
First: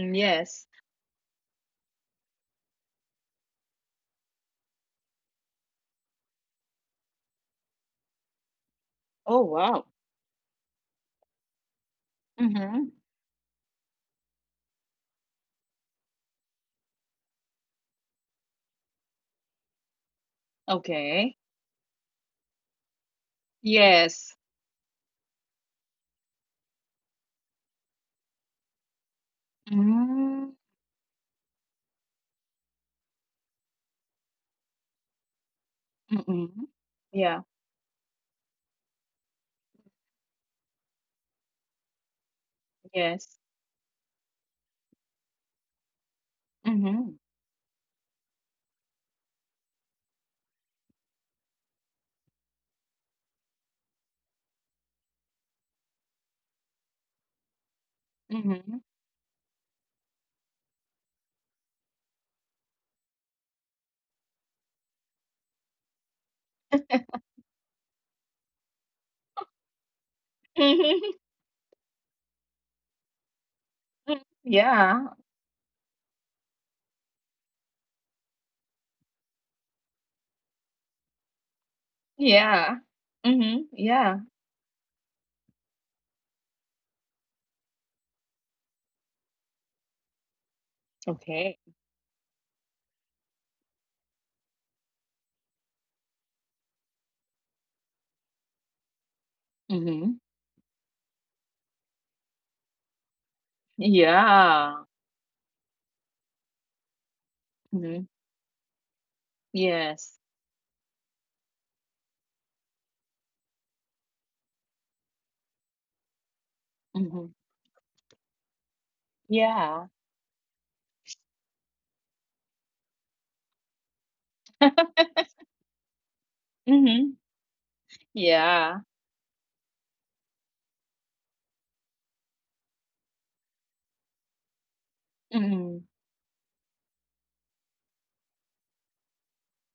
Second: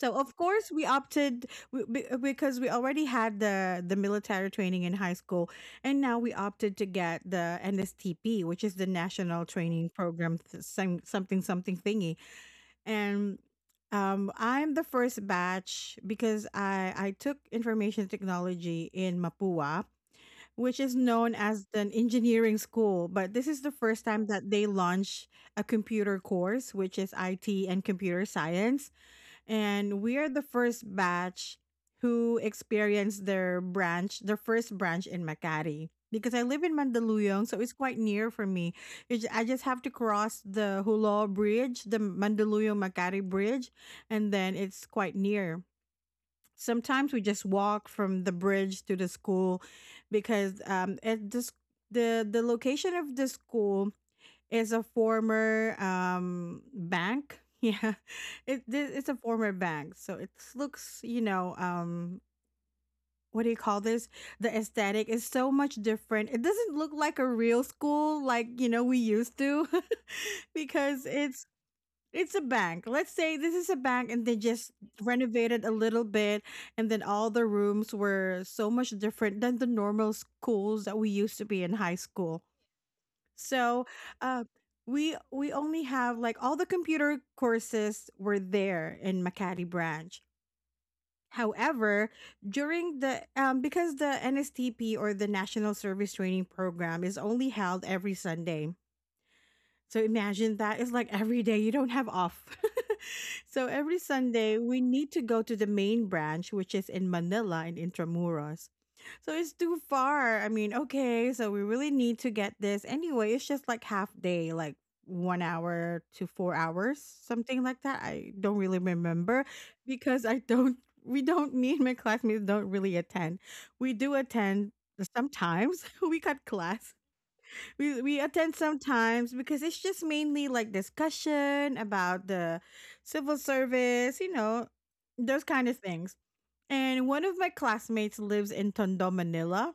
Speaker 1: so of
Speaker 2: yes.
Speaker 1: course we opted because we already had the military training in high school. And now we opted to get the NSTP, which is the
Speaker 2: Oh,
Speaker 1: national
Speaker 2: wow.
Speaker 1: training program some, something something thingy.
Speaker 2: Mm-hmm.
Speaker 1: And I'm the first batch because I took information technology in Mapua, which is known
Speaker 2: Okay.
Speaker 1: as an engineering school. But this is the first time
Speaker 2: Yes.
Speaker 1: that they launch a computer course, which is IT and computer science, and we are the
Speaker 2: Mm,
Speaker 1: first batch who experienced their branch, their first branch in Makati. Because I
Speaker 2: mm-mm.
Speaker 1: live in
Speaker 2: Yeah.
Speaker 1: Mandaluyong, so it's quite near for me. You I just have to cross the Hulo Bridge, the Mandaluyong Makati
Speaker 2: Yes.
Speaker 1: Bridge, and then it's quite near.
Speaker 2: Mm-hmm.
Speaker 1: Sometimes we just walk from the bridge to the school because the location of the school is a former bank. *laughs* Yeah,
Speaker 2: Mm-hmm.
Speaker 1: it's a former bank, so it looks what do you call this? The aesthetic is so much different. It doesn't look like a real school like we used to, *laughs* because
Speaker 2: Mm-hmm.
Speaker 1: it's a bank. Let's say this is a bank, and they
Speaker 2: *laughs*
Speaker 1: just
Speaker 2: Yeah.
Speaker 1: renovated a little bit, and then all the rooms were so much different than the normal schools that we used to be in high school,
Speaker 2: Yeah. Mm-hmm.
Speaker 1: so,
Speaker 2: Yeah.
Speaker 1: uh, we only have like all the computer courses were there in Makati branch.
Speaker 2: Okay.
Speaker 1: However, during the because the NSTP or the National Service Training Program is only held every Sunday, so
Speaker 2: Mm-hmm.
Speaker 1: imagine that it's like every day you don't have off. *laughs* So every Sunday we
Speaker 2: Yeah.
Speaker 1: need to go to the main branch, which is in Manila in
Speaker 2: Mm-hmm.
Speaker 1: Intramuros. So it's too
Speaker 2: Yes.
Speaker 1: far. I mean, okay, so we really need to get this anyway. It's just like half day, like 1 hour to 4 hours,
Speaker 2: Mm-hmm.
Speaker 1: something like that. I don't really remember
Speaker 2: Yeah.
Speaker 1: because I don't. We don't. Me and my classmates don't really attend. We do attend
Speaker 2: *laughs*
Speaker 1: sometimes. *laughs* We got class,
Speaker 2: Mhm.
Speaker 1: we attend
Speaker 2: Yeah.
Speaker 1: sometimes because it's just mainly like discussion about the civil service, you know, those kind of
Speaker 2: Mhm.
Speaker 1: things. And one of my classmates lives in Tondo, Manila.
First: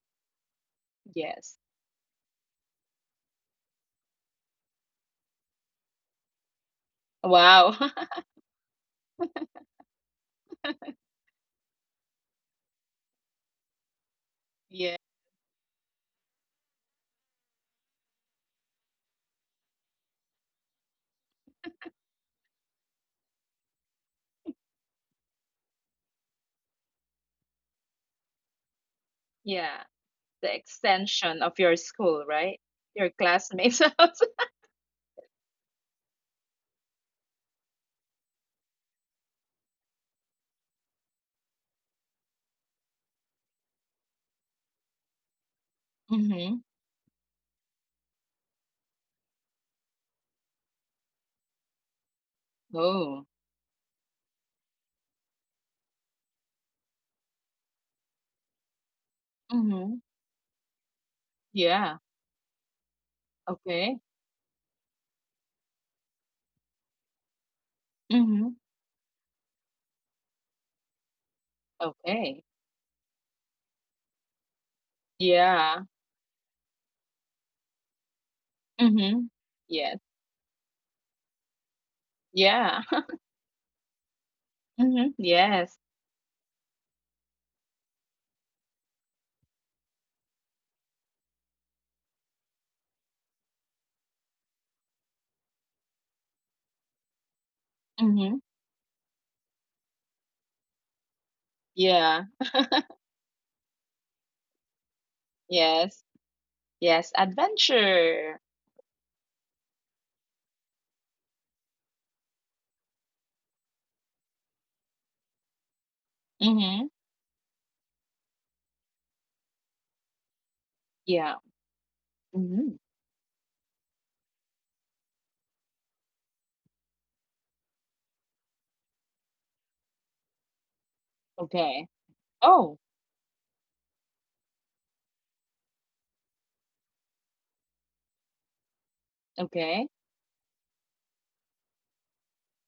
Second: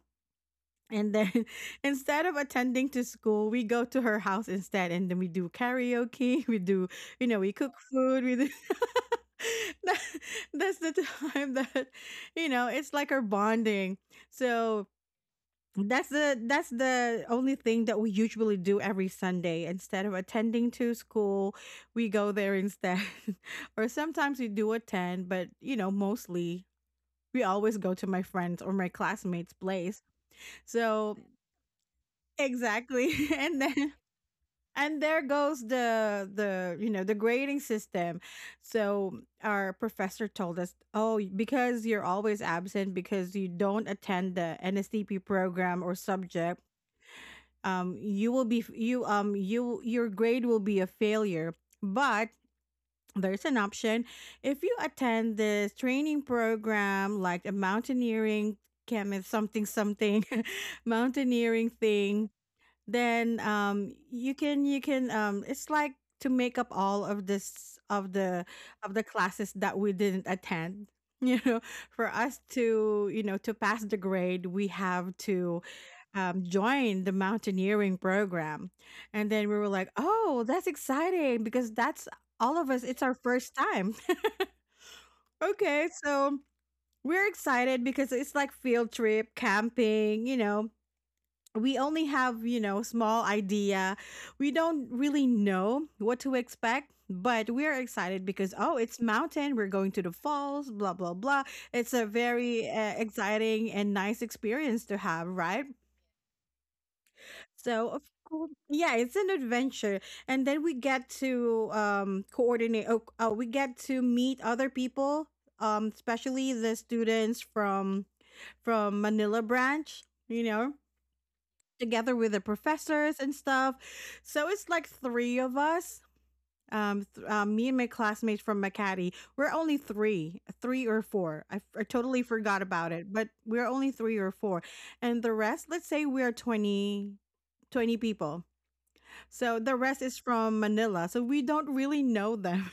Speaker 1: And then
Speaker 2: Yes.
Speaker 1: *laughs* instead of attending to school, we go to her house instead and then we do karaoke, *laughs* we do, you know, we cook
Speaker 2: Wow.
Speaker 1: food,
Speaker 2: *laughs*
Speaker 1: we do *laughs* That- that's the *laughs* time that, you know, it's like our bonding. So
Speaker 2: Yeah.
Speaker 1: that's the only thing that we usually do every Sunday. Instead of attending to school, we go there instead. *laughs* Or sometimes we do attend, but you know, mostly we always go to my friends or my classmates'
Speaker 2: Yeah.
Speaker 1: place.
Speaker 2: The
Speaker 1: So
Speaker 2: extension of your school, right? Your
Speaker 1: exactly. *laughs* And
Speaker 2: classmates'
Speaker 1: then
Speaker 2: *laughs* house.
Speaker 1: and there goes the the grading system. So our professor told us, "Oh, because you're always absent because you don't attend the NSDP program or subject,
Speaker 2: Mhm.
Speaker 1: you will be your grade will be a failure, but there's
Speaker 2: Oh.
Speaker 1: an option. If you attend this training program like a mountaineering chemist something
Speaker 2: Mhm.
Speaker 1: something *laughs* mountaineering
Speaker 2: Yeah.
Speaker 1: thing, then
Speaker 2: Okay.
Speaker 1: you can it's like to make up all of this,
Speaker 2: Mhm.
Speaker 1: of the classes that we didn't attend, *laughs* you know, for us
Speaker 2: Okay.
Speaker 1: to, you know, to pass the grade, we have to,
Speaker 2: Yeah.
Speaker 1: join the mountaineering program. And then
Speaker 2: Mhm.
Speaker 1: we were like,
Speaker 2: Yes.
Speaker 1: oh, that's exciting because that's all of us,
Speaker 2: Yeah.
Speaker 1: it's our
Speaker 2: *laughs*
Speaker 1: first time.
Speaker 2: Mhm.
Speaker 1: *laughs* Okay,
Speaker 2: Yes.
Speaker 1: so we're excited because it's like field trip camping, you know, we only have, you know, small idea, we don't really know what to expect, but we're excited
Speaker 2: Mhm.
Speaker 1: because oh, it's mountain, we're going to the falls, blah blah blah. It's a
Speaker 2: Yeah.
Speaker 1: very exciting and nice experience to have, right?
Speaker 2: Yes. Yes.
Speaker 1: So of course,
Speaker 2: Adventure.
Speaker 1: yeah, it's an adventure. And then we get to coordinate, we get to meet other people, especially the
Speaker 2: Mhm.
Speaker 1: students from Manila branch, you know,
Speaker 2: Yeah.
Speaker 1: together with the
Speaker 2: Mhm.
Speaker 1: professors and stuff. So it's like three of us. Me and my classmates from Makati, we're only three, three or four. I
Speaker 2: Okay.
Speaker 1: totally forgot
Speaker 2: Oh.
Speaker 1: about it, but we're only three or four. And the rest, let's say we're 20, 20 people. So the
Speaker 2: Okay.
Speaker 1: rest is from Manila. So we don't really know them.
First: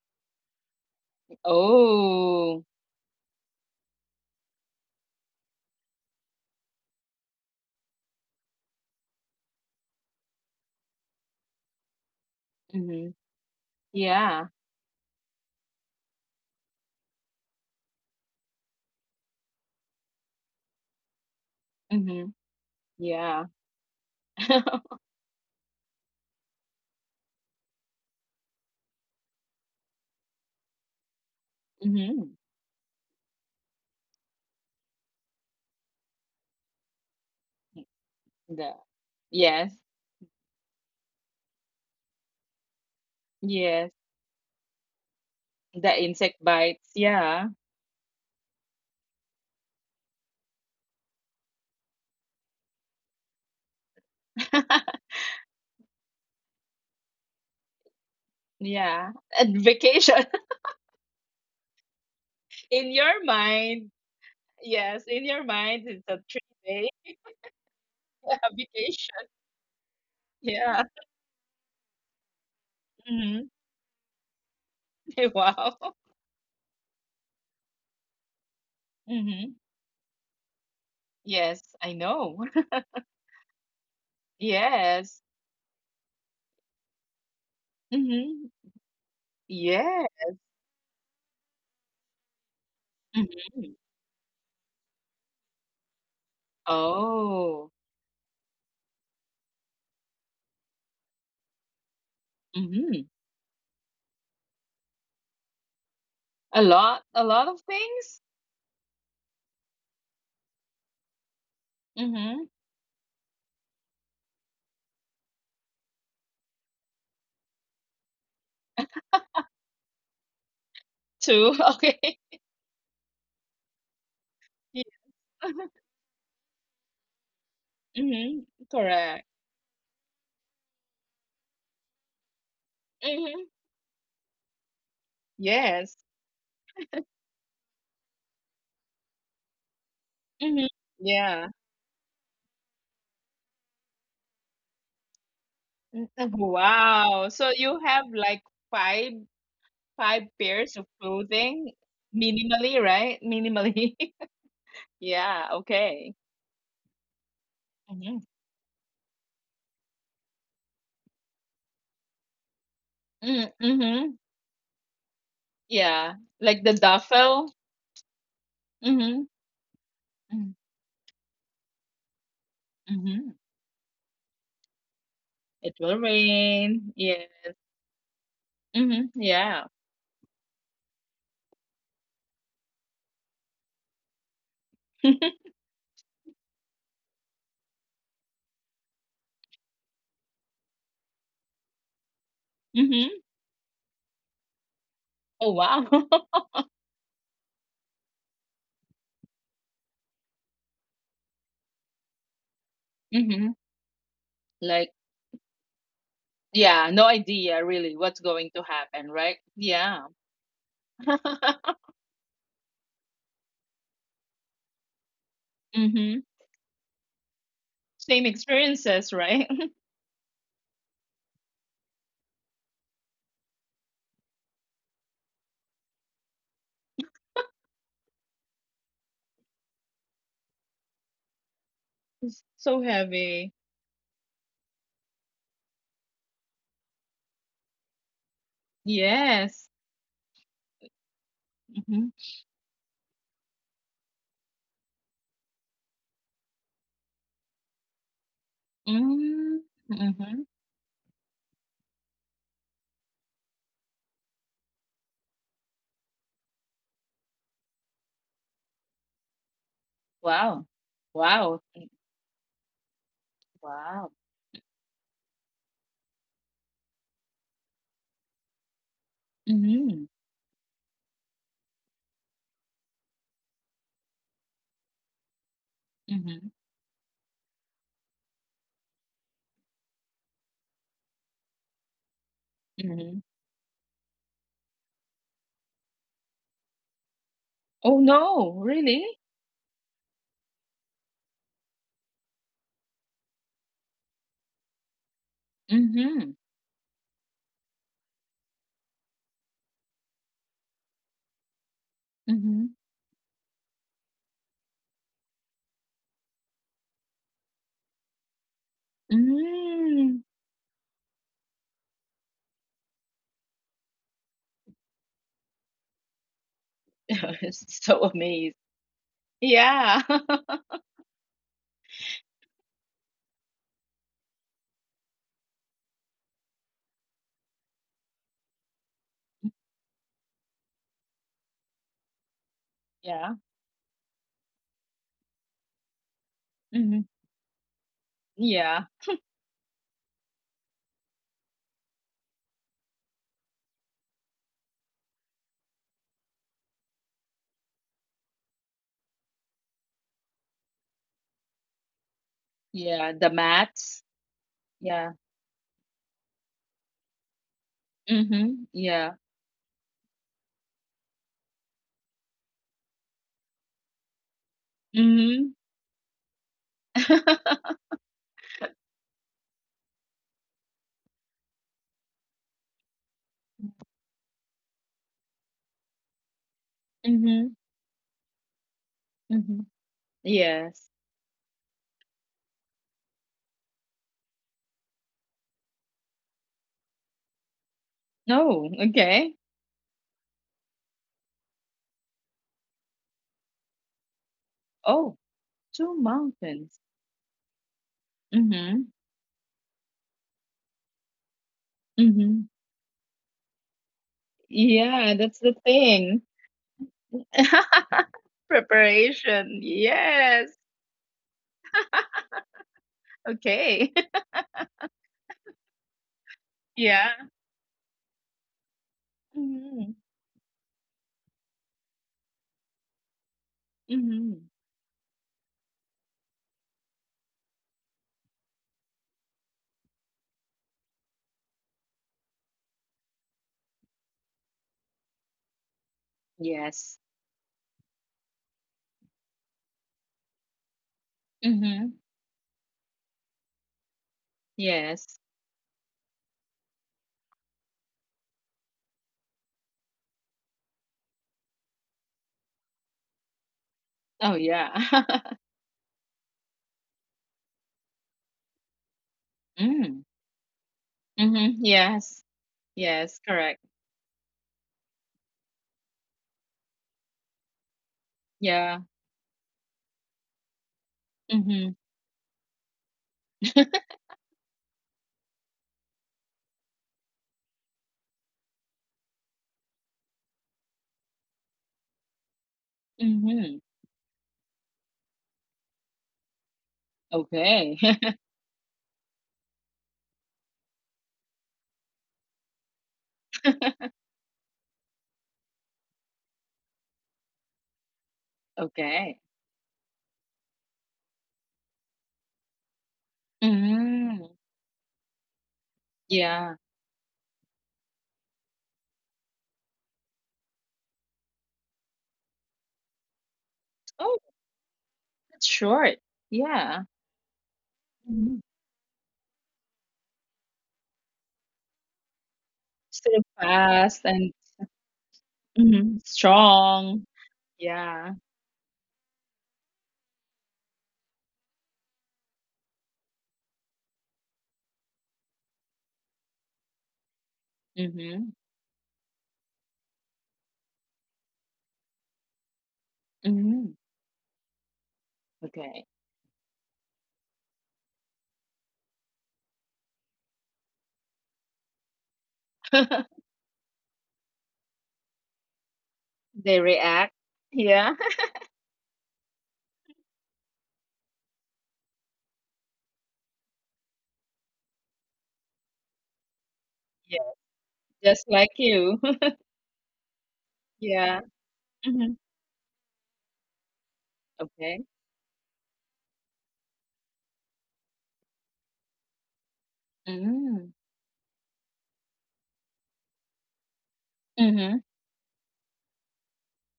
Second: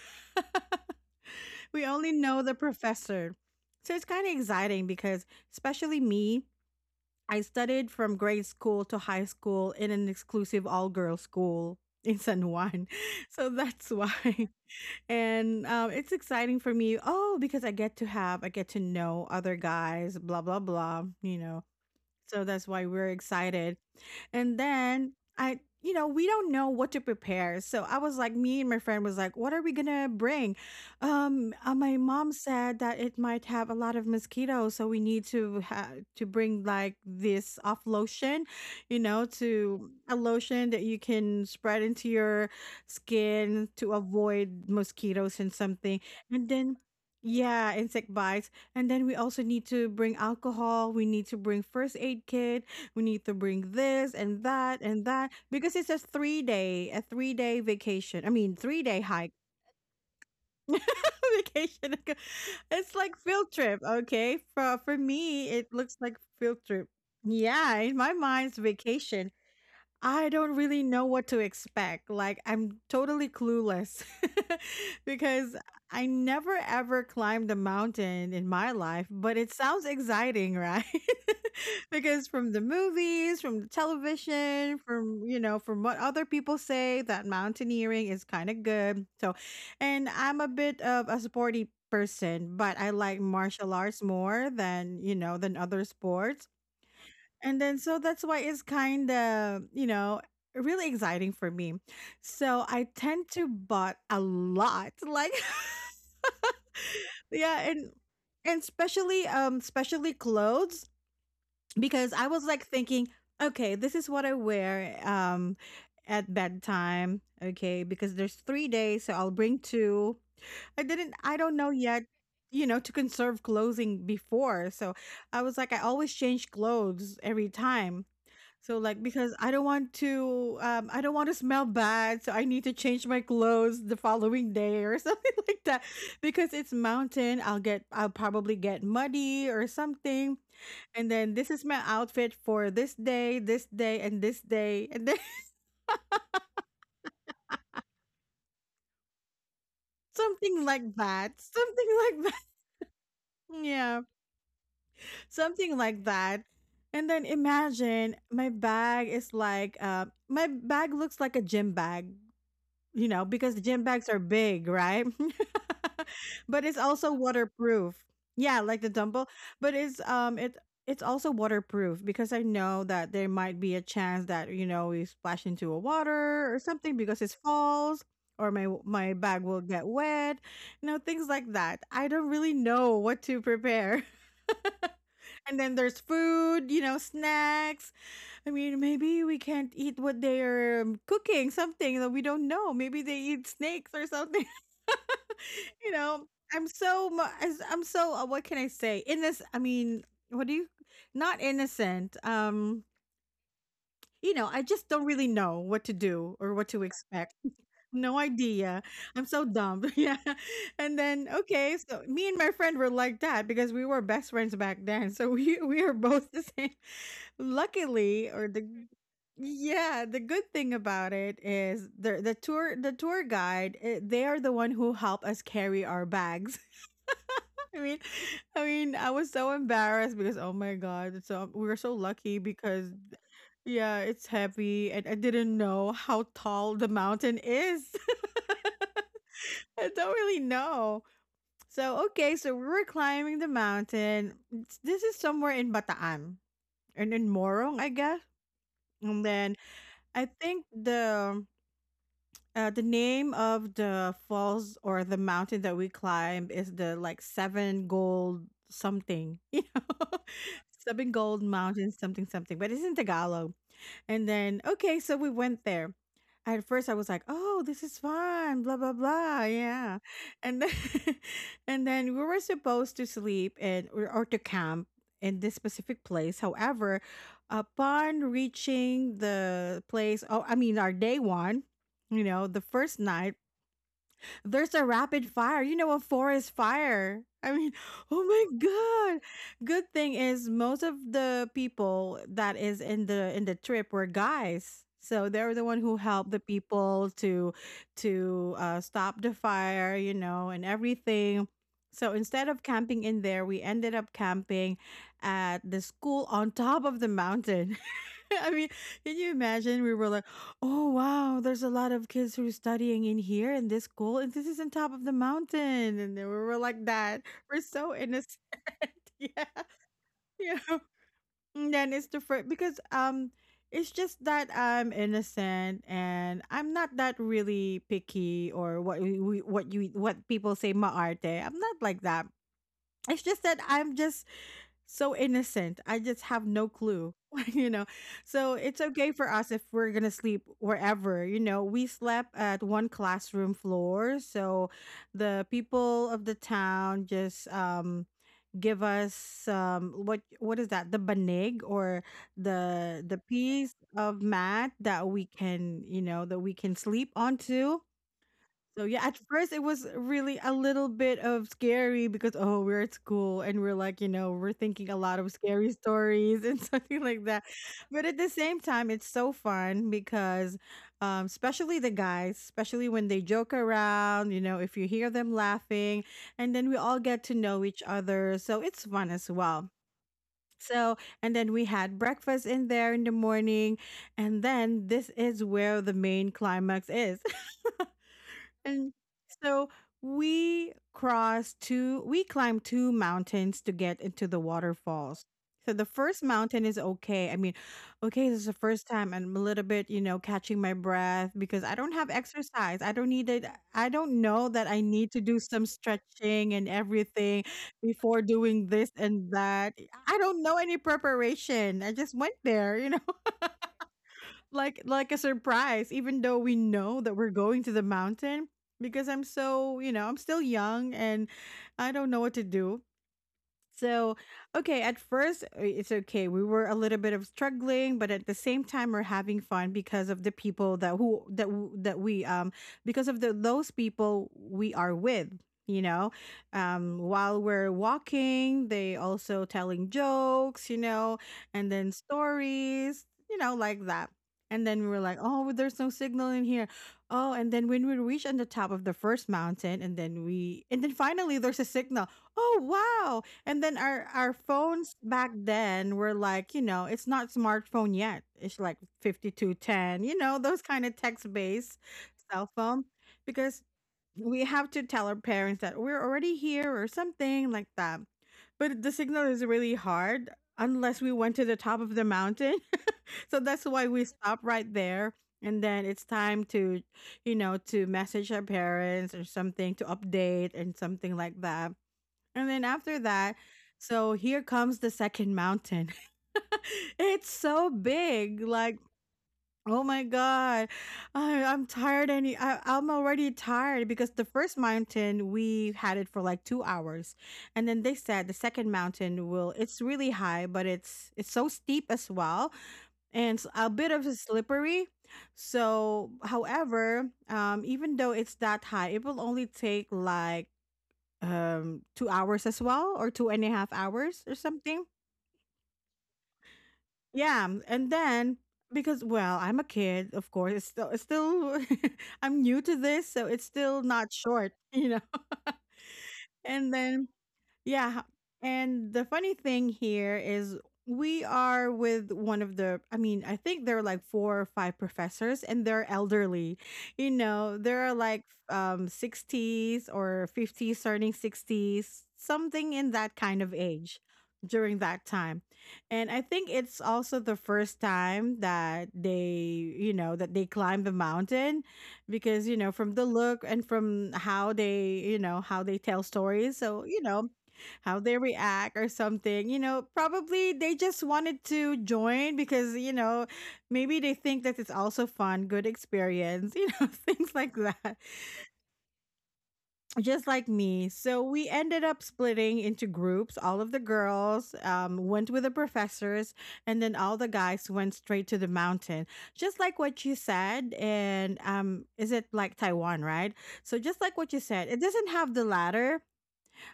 Speaker 1: *laughs* We only know the
Speaker 2: Oh.
Speaker 1: professor. So it's kind of exciting because, especially me, I studied from grade school to high school in an exclusive all girls school *laughs* in San Juan.
Speaker 2: Mhm.
Speaker 1: *laughs* So that's
Speaker 2: Yeah.
Speaker 1: why. *laughs* And it's exciting for me. Oh, because I get to have, I get to know other guys, blah, blah, blah, you know.
Speaker 2: Mhm.
Speaker 1: So that's why we're
Speaker 2: Yeah.
Speaker 1: excited. And
Speaker 2: *laughs*
Speaker 1: then we don't know what to prepare. So I was like, me and my friend was like, what are we gonna bring? My mom
Speaker 2: Mhm.
Speaker 1: said that it might have a lot of mosquitoes, so we need to bring like this off lotion,
Speaker 2: The.
Speaker 1: you know,
Speaker 2: Yes.
Speaker 1: to a lotion that you can spread into your skin
Speaker 2: Yes.
Speaker 1: to avoid mosquitoes and
Speaker 2: The
Speaker 1: something.
Speaker 2: insect
Speaker 1: And then
Speaker 2: bites. Yeah.
Speaker 1: yeah, insect bites. And then we also need to bring alcohol. We need to bring first aid kit, we need to bring this and
Speaker 2: *laughs*
Speaker 1: that because it's a three day a 3 day vacation, I mean 3 day
Speaker 2: Yeah.
Speaker 1: hike.
Speaker 2: And vacation. *laughs*
Speaker 1: *laughs* Vacation,
Speaker 2: In
Speaker 1: it's like
Speaker 2: your
Speaker 1: field trip.
Speaker 2: mind.
Speaker 1: Okay, for
Speaker 2: Yes. In your
Speaker 1: me it
Speaker 2: mind,
Speaker 1: looks
Speaker 2: it's a
Speaker 1: like
Speaker 2: three
Speaker 1: field trip.
Speaker 2: day
Speaker 1: Yeah, in my
Speaker 2: *laughs*
Speaker 1: mind's
Speaker 2: vacation.
Speaker 1: vacation. I don't
Speaker 2: Yeah.
Speaker 1: really know what to expect. Like, I'm totally
Speaker 2: Hmm.
Speaker 1: clueless. *laughs*
Speaker 2: *laughs*
Speaker 1: Because
Speaker 2: Wow.
Speaker 1: I never ever climbed a mountain in my life, but
Speaker 2: Hmm.
Speaker 1: it sounds exciting, right?
Speaker 2: Yes.
Speaker 1: *laughs*
Speaker 2: I
Speaker 1: Because
Speaker 2: know.
Speaker 1: from the
Speaker 2: *laughs*
Speaker 1: movies, from the television,
Speaker 2: Yes.
Speaker 1: from, you know, from what other people say, that mountaineering is
Speaker 2: Hmm.
Speaker 1: kind of good. So,
Speaker 2: Yeah.
Speaker 1: and I'm a bit of a sporty person, but I like
Speaker 2: Hmm.
Speaker 1: martial arts more than, you know, than other sports. And
Speaker 2: Oh.
Speaker 1: then so that's why it's kind of, you know, really exciting for me. So I
Speaker 2: Hmm.
Speaker 1: tend to bought a lot. Like
Speaker 2: A lot. A
Speaker 1: *laughs*
Speaker 2: lot of
Speaker 1: yeah,
Speaker 2: things.
Speaker 1: and especially especially clothes because I was
Speaker 2: Hmm.
Speaker 1: like thinking, okay, this is what I wear at bedtime, okay, because there's 3 days, so I'll bring two. I
Speaker 2: Two. *laughs*
Speaker 1: don't know yet,
Speaker 2: Okay.
Speaker 1: you know, to conserve clothing before.
Speaker 2: Yeah.
Speaker 1: So I was like, I always change clothes every time.
Speaker 2: Mhm.
Speaker 1: So like,
Speaker 2: Correct.
Speaker 1: because I don't want to I don't want to smell bad, so I need to change my
Speaker 2: Mhm.
Speaker 1: clothes the following day or *laughs* something like that.
Speaker 2: Yes.
Speaker 1: Because it's mountain, I'll probably get muddy or something.
Speaker 2: Mhm.
Speaker 1: And then
Speaker 2: Yeah.
Speaker 1: this is my outfit for this day, this day. And then
Speaker 2: Mm, wow. So you have like five,
Speaker 1: *laughs*
Speaker 2: five
Speaker 1: something
Speaker 2: pairs of
Speaker 1: like that.
Speaker 2: clothing,
Speaker 1: Something like that. *laughs*
Speaker 2: minimally, right? Minimally.
Speaker 1: Yeah.
Speaker 2: *laughs* Yeah,
Speaker 1: Something like
Speaker 2: okay.
Speaker 1: that. And then
Speaker 2: Mhm.
Speaker 1: imagine my bag is like my bag looks like a gym bag, you know,
Speaker 2: Mm,
Speaker 1: because the gym bags
Speaker 2: mhm.
Speaker 1: are big, right?
Speaker 2: Yeah.
Speaker 1: *laughs*
Speaker 2: Like
Speaker 1: But
Speaker 2: the
Speaker 1: it's also
Speaker 2: duffel.
Speaker 1: waterproof. Yeah, like the
Speaker 2: Mhm.
Speaker 1: dumbbell, but
Speaker 2: Mm,
Speaker 1: it's also waterproof because I know that
Speaker 2: mhm.
Speaker 1: there might be a chance that, you know, we splash
Speaker 2: It
Speaker 1: into a
Speaker 2: will
Speaker 1: water or
Speaker 2: rain.
Speaker 1: something
Speaker 2: Yeah.
Speaker 1: because it's falls or
Speaker 2: Mhm.
Speaker 1: my bag
Speaker 2: Yeah.
Speaker 1: will get wet, you know, things like that. I don't really know what to prepare. *laughs*
Speaker 2: *laughs*
Speaker 1: And then there's food, you know, snacks, I mean, maybe we can't eat what they're cooking, something that we don't know. Maybe
Speaker 2: Mhm.
Speaker 1: they eat snakes or something.
Speaker 2: Oh wow.
Speaker 1: *laughs* You know,
Speaker 2: *laughs*
Speaker 1: I'm so, what can I say? Innocent. I mean, what do you, not innocent.
Speaker 2: Mhm.
Speaker 1: You know, I
Speaker 2: Like,
Speaker 1: just don't really know what to do or what
Speaker 2: yeah,
Speaker 1: to
Speaker 2: no
Speaker 1: expect. *laughs*
Speaker 2: idea really what's
Speaker 1: No
Speaker 2: going to
Speaker 1: idea.
Speaker 2: happen,
Speaker 1: I'm
Speaker 2: right?
Speaker 1: so dumb.
Speaker 2: Yeah.
Speaker 1: *laughs* Yeah. And then
Speaker 2: *laughs*
Speaker 1: okay, so me and my friend were like that because we were best friends back then. So we are
Speaker 2: Hmm.
Speaker 1: both the same.
Speaker 2: Same
Speaker 1: Luckily, or the
Speaker 2: experiences, right? *laughs*
Speaker 1: yeah, the good thing about it is the tour guide, eh, they are the one who help us carry our bags. *laughs* I mean, I mean, I was so embarrassed because oh my god, it's so we were so
Speaker 2: It's
Speaker 1: lucky
Speaker 2: so
Speaker 1: because
Speaker 2: heavy.
Speaker 1: yeah, it's heavy and I didn't know how tall the mountain is. *laughs*
Speaker 2: Yes.
Speaker 1: I don't really know.
Speaker 2: Mm-hmm.
Speaker 1: So okay, so we were climbing the mountain. This is somewhere in Bataan and in Morong, I guess. And
Speaker 2: Mm-hmm.
Speaker 1: then I
Speaker 2: Mm-hmm.
Speaker 1: think the name of the falls or the mountain that we climb is the like seven gold something, *laughs* you know,
Speaker 2: Wow.
Speaker 1: *laughs* seven gold
Speaker 2: Wow.
Speaker 1: mountain something something, but it's in Tagalog.
Speaker 2: Wow.
Speaker 1: And then, okay, so we went there. At first, I was like, "Oh, this is fun," blah blah blah,
Speaker 2: Mm-hmm.
Speaker 1: yeah. And then, *laughs* and then we were supposed to sleep and, or to camp in this specific place.
Speaker 2: Mm-hmm.
Speaker 1: However, upon reaching the place, oh, I mean, our day one, you know, the first
Speaker 2: Mm-hmm.
Speaker 1: night, there's a rapid fire, you know, a forest fire. I mean,
Speaker 2: Oh
Speaker 1: *gasps* oh my
Speaker 2: no, really?
Speaker 1: god. Good thing is most of the people that is in the trip were guys. So they were the one who
Speaker 2: Mm-hmm.
Speaker 1: helped the people to stop the fire, you know, and everything. So instead of
Speaker 2: Mm-hmm.
Speaker 1: camping in there, we ended up camping at the school on top of the mountain. *laughs* I mean, can you imagine? We were
Speaker 2: Mm.
Speaker 1: like, oh, wow, there's a lot of kids who are studying in here in this school, and this is on top of the mountain. And then we were like, that.
Speaker 2: *laughs*
Speaker 1: We're
Speaker 2: It's
Speaker 1: so
Speaker 2: so
Speaker 1: innocent.
Speaker 2: amazed.
Speaker 1: *laughs* Yeah.
Speaker 2: Yeah. *laughs*
Speaker 1: Yeah. And then it's the first, because it's just that I'm innocent and I'm not that really picky or what we- what you what people say maarte. I'm not like that. It's
Speaker 2: Yeah.
Speaker 1: just that I'm just so innocent. I just have no
Speaker 2: Mm-hmm.
Speaker 1: clue, *laughs* you know. So
Speaker 2: Yeah.
Speaker 1: it's okay for us if we're gonna sleep wherever, you know. We slept at one classroom floor, so the people of the town just give us what is that, the banig, or the
Speaker 2: Yeah.
Speaker 1: the
Speaker 2: The
Speaker 1: piece
Speaker 2: mats.
Speaker 1: of mat that
Speaker 2: Yeah.
Speaker 1: we can you know that we can sleep onto.
Speaker 2: Mm-hmm.
Speaker 1: So yeah,
Speaker 2: Yeah.
Speaker 1: at first it was really a little bit of scary because, oh, we're at school and we're like, we're thinking a lot of
Speaker 2: Mm-hmm.
Speaker 1: scary stories and *laughs* something like that.
Speaker 2: *laughs*
Speaker 1: But at the same time, it's so fun because especially the guys, especially when they joke around, if you hear them laughing, and then we all get to
Speaker 2: Mm-hmm.
Speaker 1: know each other. So it's fun as
Speaker 2: Mm-hmm.
Speaker 1: well.
Speaker 2: Yes.
Speaker 1: So, and then we had breakfast in there in the morning, and then this is where the main climax is.
Speaker 2: Oh,
Speaker 1: And
Speaker 2: okay.
Speaker 1: so we climbed two mountains to get into the
Speaker 2: Oh,
Speaker 1: waterfalls. So the
Speaker 2: 2
Speaker 1: first mountain
Speaker 2: mountains.
Speaker 1: is okay. I mean, okay, this is the
Speaker 2: Mhm,
Speaker 1: first time I'm a little bit, catching my breath because I don't have
Speaker 2: mhm.
Speaker 1: exercise. I don't need it. I don't know that I
Speaker 2: Yeah,
Speaker 1: need to
Speaker 2: that's
Speaker 1: do
Speaker 2: the
Speaker 1: some
Speaker 2: thing.
Speaker 1: stretching and everything
Speaker 2: *laughs*
Speaker 1: before doing this and
Speaker 2: Preparation,
Speaker 1: that. I don't
Speaker 2: yes.
Speaker 1: know any preparation. I just went there,
Speaker 2: Okay. *laughs*
Speaker 1: like a surprise, even though we know
Speaker 2: Yeah.
Speaker 1: that we're going to the mountain because I'm so,
Speaker 2: Mhm,
Speaker 1: I'm still young and I don't know what to do. So,
Speaker 2: mhm.
Speaker 1: okay, at first, it's okay. We were a little bit of struggling, but at the same time we're having fun because of the people that who that w- that we because of the those people we are with, you know. Um
Speaker 2: Yes.
Speaker 1: while we're walking, they also telling jokes, and then
Speaker 2: Mhm.
Speaker 1: stories, like that. And then we were like,
Speaker 2: Yes.
Speaker 1: "Oh, there's no signal in here." Oh, and then when we reach on the top of the first mountain and then finally there's a signal. Oh, wow, and then our
Speaker 2: Oh, yeah.
Speaker 1: phones back
Speaker 2: *laughs*
Speaker 1: then were like, it's not smartphone yet. It's like 5210,
Speaker 2: Mm.
Speaker 1: those kind of text-based
Speaker 2: Mhm.
Speaker 1: cell
Speaker 2: Yes.
Speaker 1: phone because
Speaker 2: Yes, correct.
Speaker 1: we have to tell our parents that we're already here or something like that. But the
Speaker 2: Yeah.
Speaker 1: signal is really hard unless we went to the top
Speaker 2: Mhm.
Speaker 1: of the mountain. *laughs* So that's why we stop right there. And then it's time to, message our parents or something, to update and something like that. And then after that, so
Speaker 2: Mhm. *laughs*
Speaker 1: here comes the second mountain. *laughs* It's so big.
Speaker 2: Okay.
Speaker 1: Like,
Speaker 2: *laughs*
Speaker 1: oh my god, I'm tired. I'm already tired because the first mountain we had it for like 2 hours, and then they said the second mountain will.
Speaker 2: Okay.
Speaker 1: It's really high, but it's so steep as well, and it's a bit of a
Speaker 2: Mm.
Speaker 1: slippery. So,
Speaker 2: Yeah.
Speaker 1: however, even though it's that high, it will only take like, 2 hours as well, or two and a half hours
Speaker 2: Oh,
Speaker 1: or something.
Speaker 2: that's short. Yeah.
Speaker 1: Yeah, and then,
Speaker 2: Mm-hmm.
Speaker 1: because, well, I'm a kid, of course it's still, *laughs* I'm new to this, so
Speaker 2: Still
Speaker 1: it's still not
Speaker 2: fast and
Speaker 1: short,
Speaker 2: mhm,
Speaker 1: *laughs* and then,
Speaker 2: strong.
Speaker 1: yeah.
Speaker 2: Yeah.
Speaker 1: And the funny thing here is, we are with, one of the I mean, I think there are like four or five professors and they're elderly. There are like,
Speaker 2: Mhm.
Speaker 1: 60s or 50s turning 60s, something in that kind of
Speaker 2: Mhm.
Speaker 1: age during that time.
Speaker 2: Okay.
Speaker 1: And I think it's also the first time that they, you know, that they climb the mountain because, you know, from the
Speaker 2: *laughs*
Speaker 1: look and from how they tell stories.
Speaker 2: They
Speaker 1: So,
Speaker 2: react. Yeah.
Speaker 1: how they
Speaker 2: *laughs*
Speaker 1: react or something. Probably they just wanted to join because, maybe they think that it's also fun, good experience, *laughs*
Speaker 2: Yeah.
Speaker 1: things like that.
Speaker 2: Just like you. *laughs*
Speaker 1: Just like me.
Speaker 2: Yeah.
Speaker 1: So we ended up
Speaker 2: Mhm.
Speaker 1: splitting into groups. All of the girls,
Speaker 2: Okay.
Speaker 1: went with the professors, and then all the guys went straight to the mountain. Just like what you
Speaker 2: Mm.
Speaker 1: said. And, is it like Taiwan, right? So, just like what you said,
Speaker 2: Mhm.
Speaker 1: it doesn't have the ladder,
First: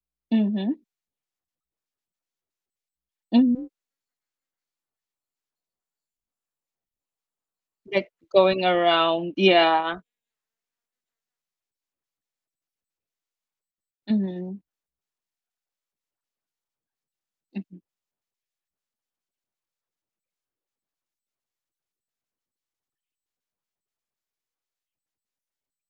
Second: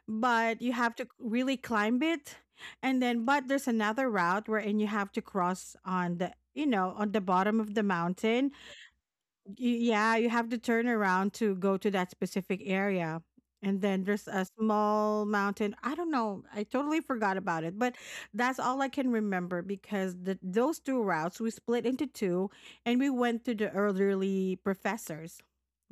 Speaker 1: but you
Speaker 2: Mhm.
Speaker 1: have to really climb it. And then, but
Speaker 2: Mhm.
Speaker 1: there's another route wherein you have to cross on the, on the bottom of the
Speaker 2: Like
Speaker 1: mountain.
Speaker 2: going around.
Speaker 1: Y-
Speaker 2: Yeah.
Speaker 1: yeah, you have to turn around to go to that specific area. And then there's a
Speaker 2: Mhm.
Speaker 1: small mountain. I don't know. I totally forgot about it,
Speaker 2: Mhm.
Speaker 1: but that's all I can remember because those two routes, we split into two, and we went to the elderly professors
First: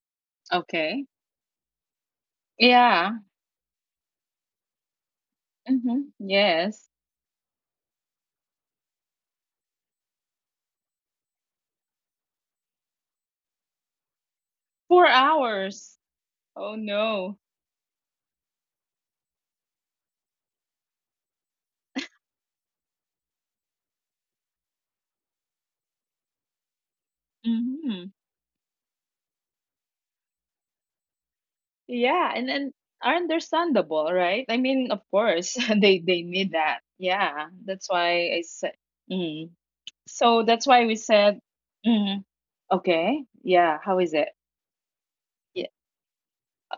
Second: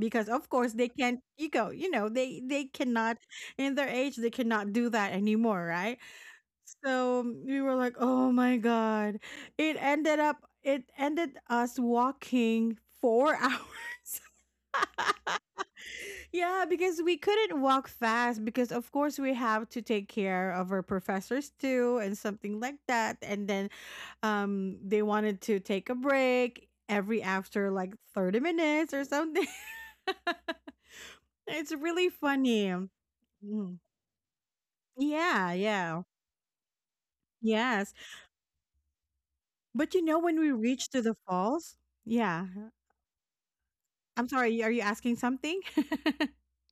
Speaker 1: because, of course, they
Speaker 2: Okay.
Speaker 1: can't ego, they cannot,
Speaker 2: Yeah.
Speaker 1: in their age they cannot do that anymore, right?
Speaker 2: Mhm. Yes.
Speaker 1: So, we were like, "Oh my god!" It ended up, it ended us walking 4 *laughs* hours.
Speaker 2: 4 hours.
Speaker 1: Yeah,
Speaker 2: Oh
Speaker 1: because we
Speaker 2: no.
Speaker 1: couldn't walk fast because of course we have to take care of our professors too and something like that. And then, they wanted to take a break every after like
Speaker 2: Mhm.
Speaker 1: 30 minutes or something. *laughs* It's really
Speaker 2: Yeah, and
Speaker 1: funny.
Speaker 2: then are
Speaker 1: Mhm.
Speaker 2: understandable, right? I mean, of course,
Speaker 1: Yeah,
Speaker 2: *laughs*
Speaker 1: yeah.
Speaker 2: they need that. Yeah, that's
Speaker 1: Yes.
Speaker 2: why I said. Mm.
Speaker 1: But you know,
Speaker 2: So
Speaker 1: when we
Speaker 2: that's why we
Speaker 1: reach to the
Speaker 2: said,
Speaker 1: falls,
Speaker 2: mm,
Speaker 1: yeah.
Speaker 2: okay, yeah. How is it?
Speaker 1: I'm sorry, are you asking something?
Speaker 2: Yeah.
Speaker 1: *laughs*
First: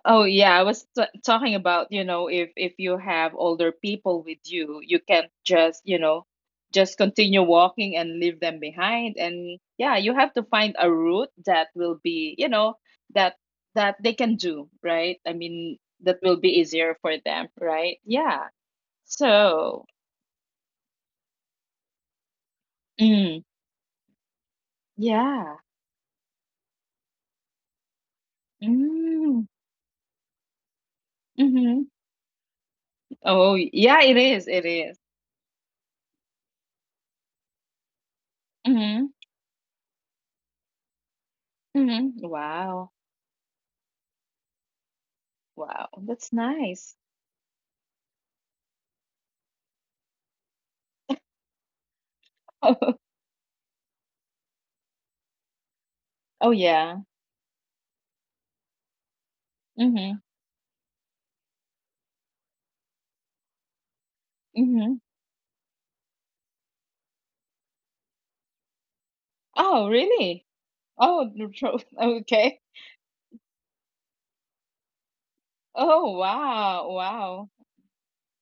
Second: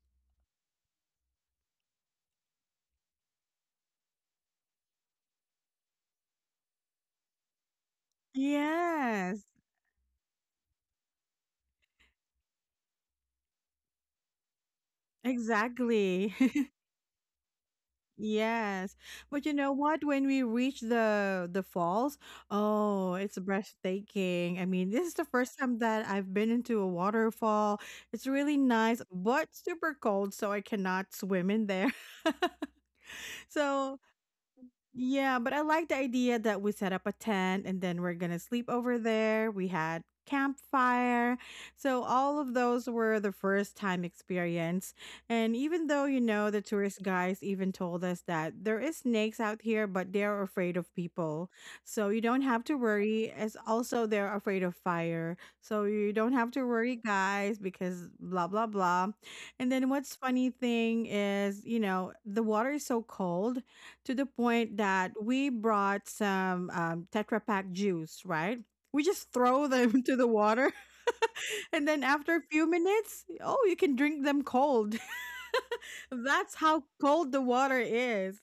Speaker 2: Oh yeah, I was t talking about, you know, if you have older people with you, you can't just, you know, just continue walking and leave them behind.
Speaker 1: Yes,
Speaker 2: And yeah, you have to find a route that will be, you know, that that they can do, right? I mean, that
Speaker 1: exactly.
Speaker 2: will be
Speaker 1: *laughs*
Speaker 2: easier for them, right? Yeah.
Speaker 1: Yes. But you know
Speaker 2: So,
Speaker 1: what? When we reach the falls, oh, it's
Speaker 2: mm,
Speaker 1: breathtaking. I mean, this is the first
Speaker 2: yeah.
Speaker 1: time that I've been into a waterfall. It's really nice,
Speaker 2: Mm,
Speaker 1: but super cold, so I cannot swim in
Speaker 2: mm-hmm.
Speaker 1: there. *laughs*
Speaker 2: Oh,
Speaker 1: So,
Speaker 2: yeah, it is. It is.
Speaker 1: yeah, but I like the idea that we set up a tent and then we're going to sleep over
Speaker 2: Mm-hmm.
Speaker 1: there. We had campfire. So
Speaker 2: Mm-hmm.
Speaker 1: all of those
Speaker 2: Wow.
Speaker 1: were the first time experience. And even
Speaker 2: Wow.
Speaker 1: though,
Speaker 2: That's
Speaker 1: the
Speaker 2: nice.
Speaker 1: tourist guys even told us that there is snakes out here but they're afraid of people. So you don't have to
Speaker 2: *laughs*
Speaker 1: worry, as also they're afraid of fire. So you don't have
Speaker 2: Oh,
Speaker 1: to worry,
Speaker 2: yeah.
Speaker 1: guys, because blah blah blah. And then what's
Speaker 2: Mhm,
Speaker 1: funny thing is, the water is so cold to the point
Speaker 2: mhm.
Speaker 1: that we brought some, Tetra Pak juice, right? We just throw
Speaker 2: Oh,
Speaker 1: them *laughs* to the
Speaker 2: really?
Speaker 1: water,
Speaker 2: Oh,
Speaker 1: *laughs*
Speaker 2: neutral.
Speaker 1: and
Speaker 2: *laughs*
Speaker 1: then after a
Speaker 2: Okay.
Speaker 1: few minutes, oh, you can drink them cold. *laughs*
Speaker 2: Oh,
Speaker 1: That's how
Speaker 2: wow.
Speaker 1: cold the
Speaker 2: Wow.
Speaker 1: water is,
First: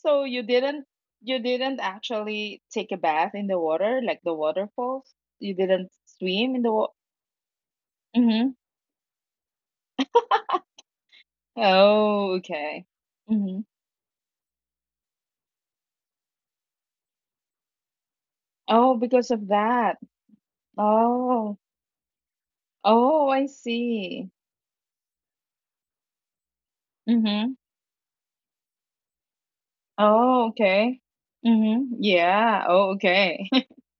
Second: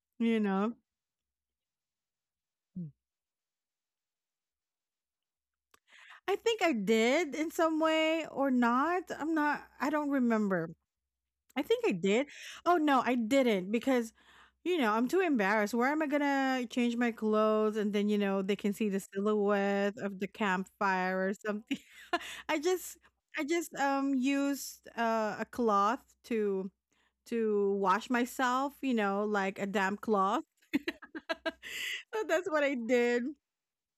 Speaker 2: So
Speaker 1: you
Speaker 2: you
Speaker 1: know?
Speaker 2: didn't, you didn't actually take a bath in the water, like the waterfalls? You didn't
Speaker 1: I
Speaker 2: swim
Speaker 1: think
Speaker 2: in the
Speaker 1: I
Speaker 2: wa-.
Speaker 1: did in some way or
Speaker 2: Mhm.
Speaker 1: not. I'm not, I don't remember. I think I did.
Speaker 2: Oh,
Speaker 1: Oh
Speaker 2: okay.
Speaker 1: no, I
Speaker 2: Mhm.
Speaker 1: didn't because, I'm too embarrassed. Where am I gonna change my clothes, and then, they can see
Speaker 2: Oh,
Speaker 1: the
Speaker 2: because of
Speaker 1: silhouette
Speaker 2: that.
Speaker 1: of the campfire or
Speaker 2: Oh.
Speaker 1: something? *laughs* I just,
Speaker 2: Oh, I see.
Speaker 1: used, a cloth to
Speaker 2: Mhm.
Speaker 1: wash myself, like a damp cloth.
Speaker 2: Oh, okay.
Speaker 1: *laughs*
Speaker 2: Mhm.
Speaker 1: So that's
Speaker 2: Yeah.
Speaker 1: what I
Speaker 2: Oh,
Speaker 1: did.
Speaker 2: okay.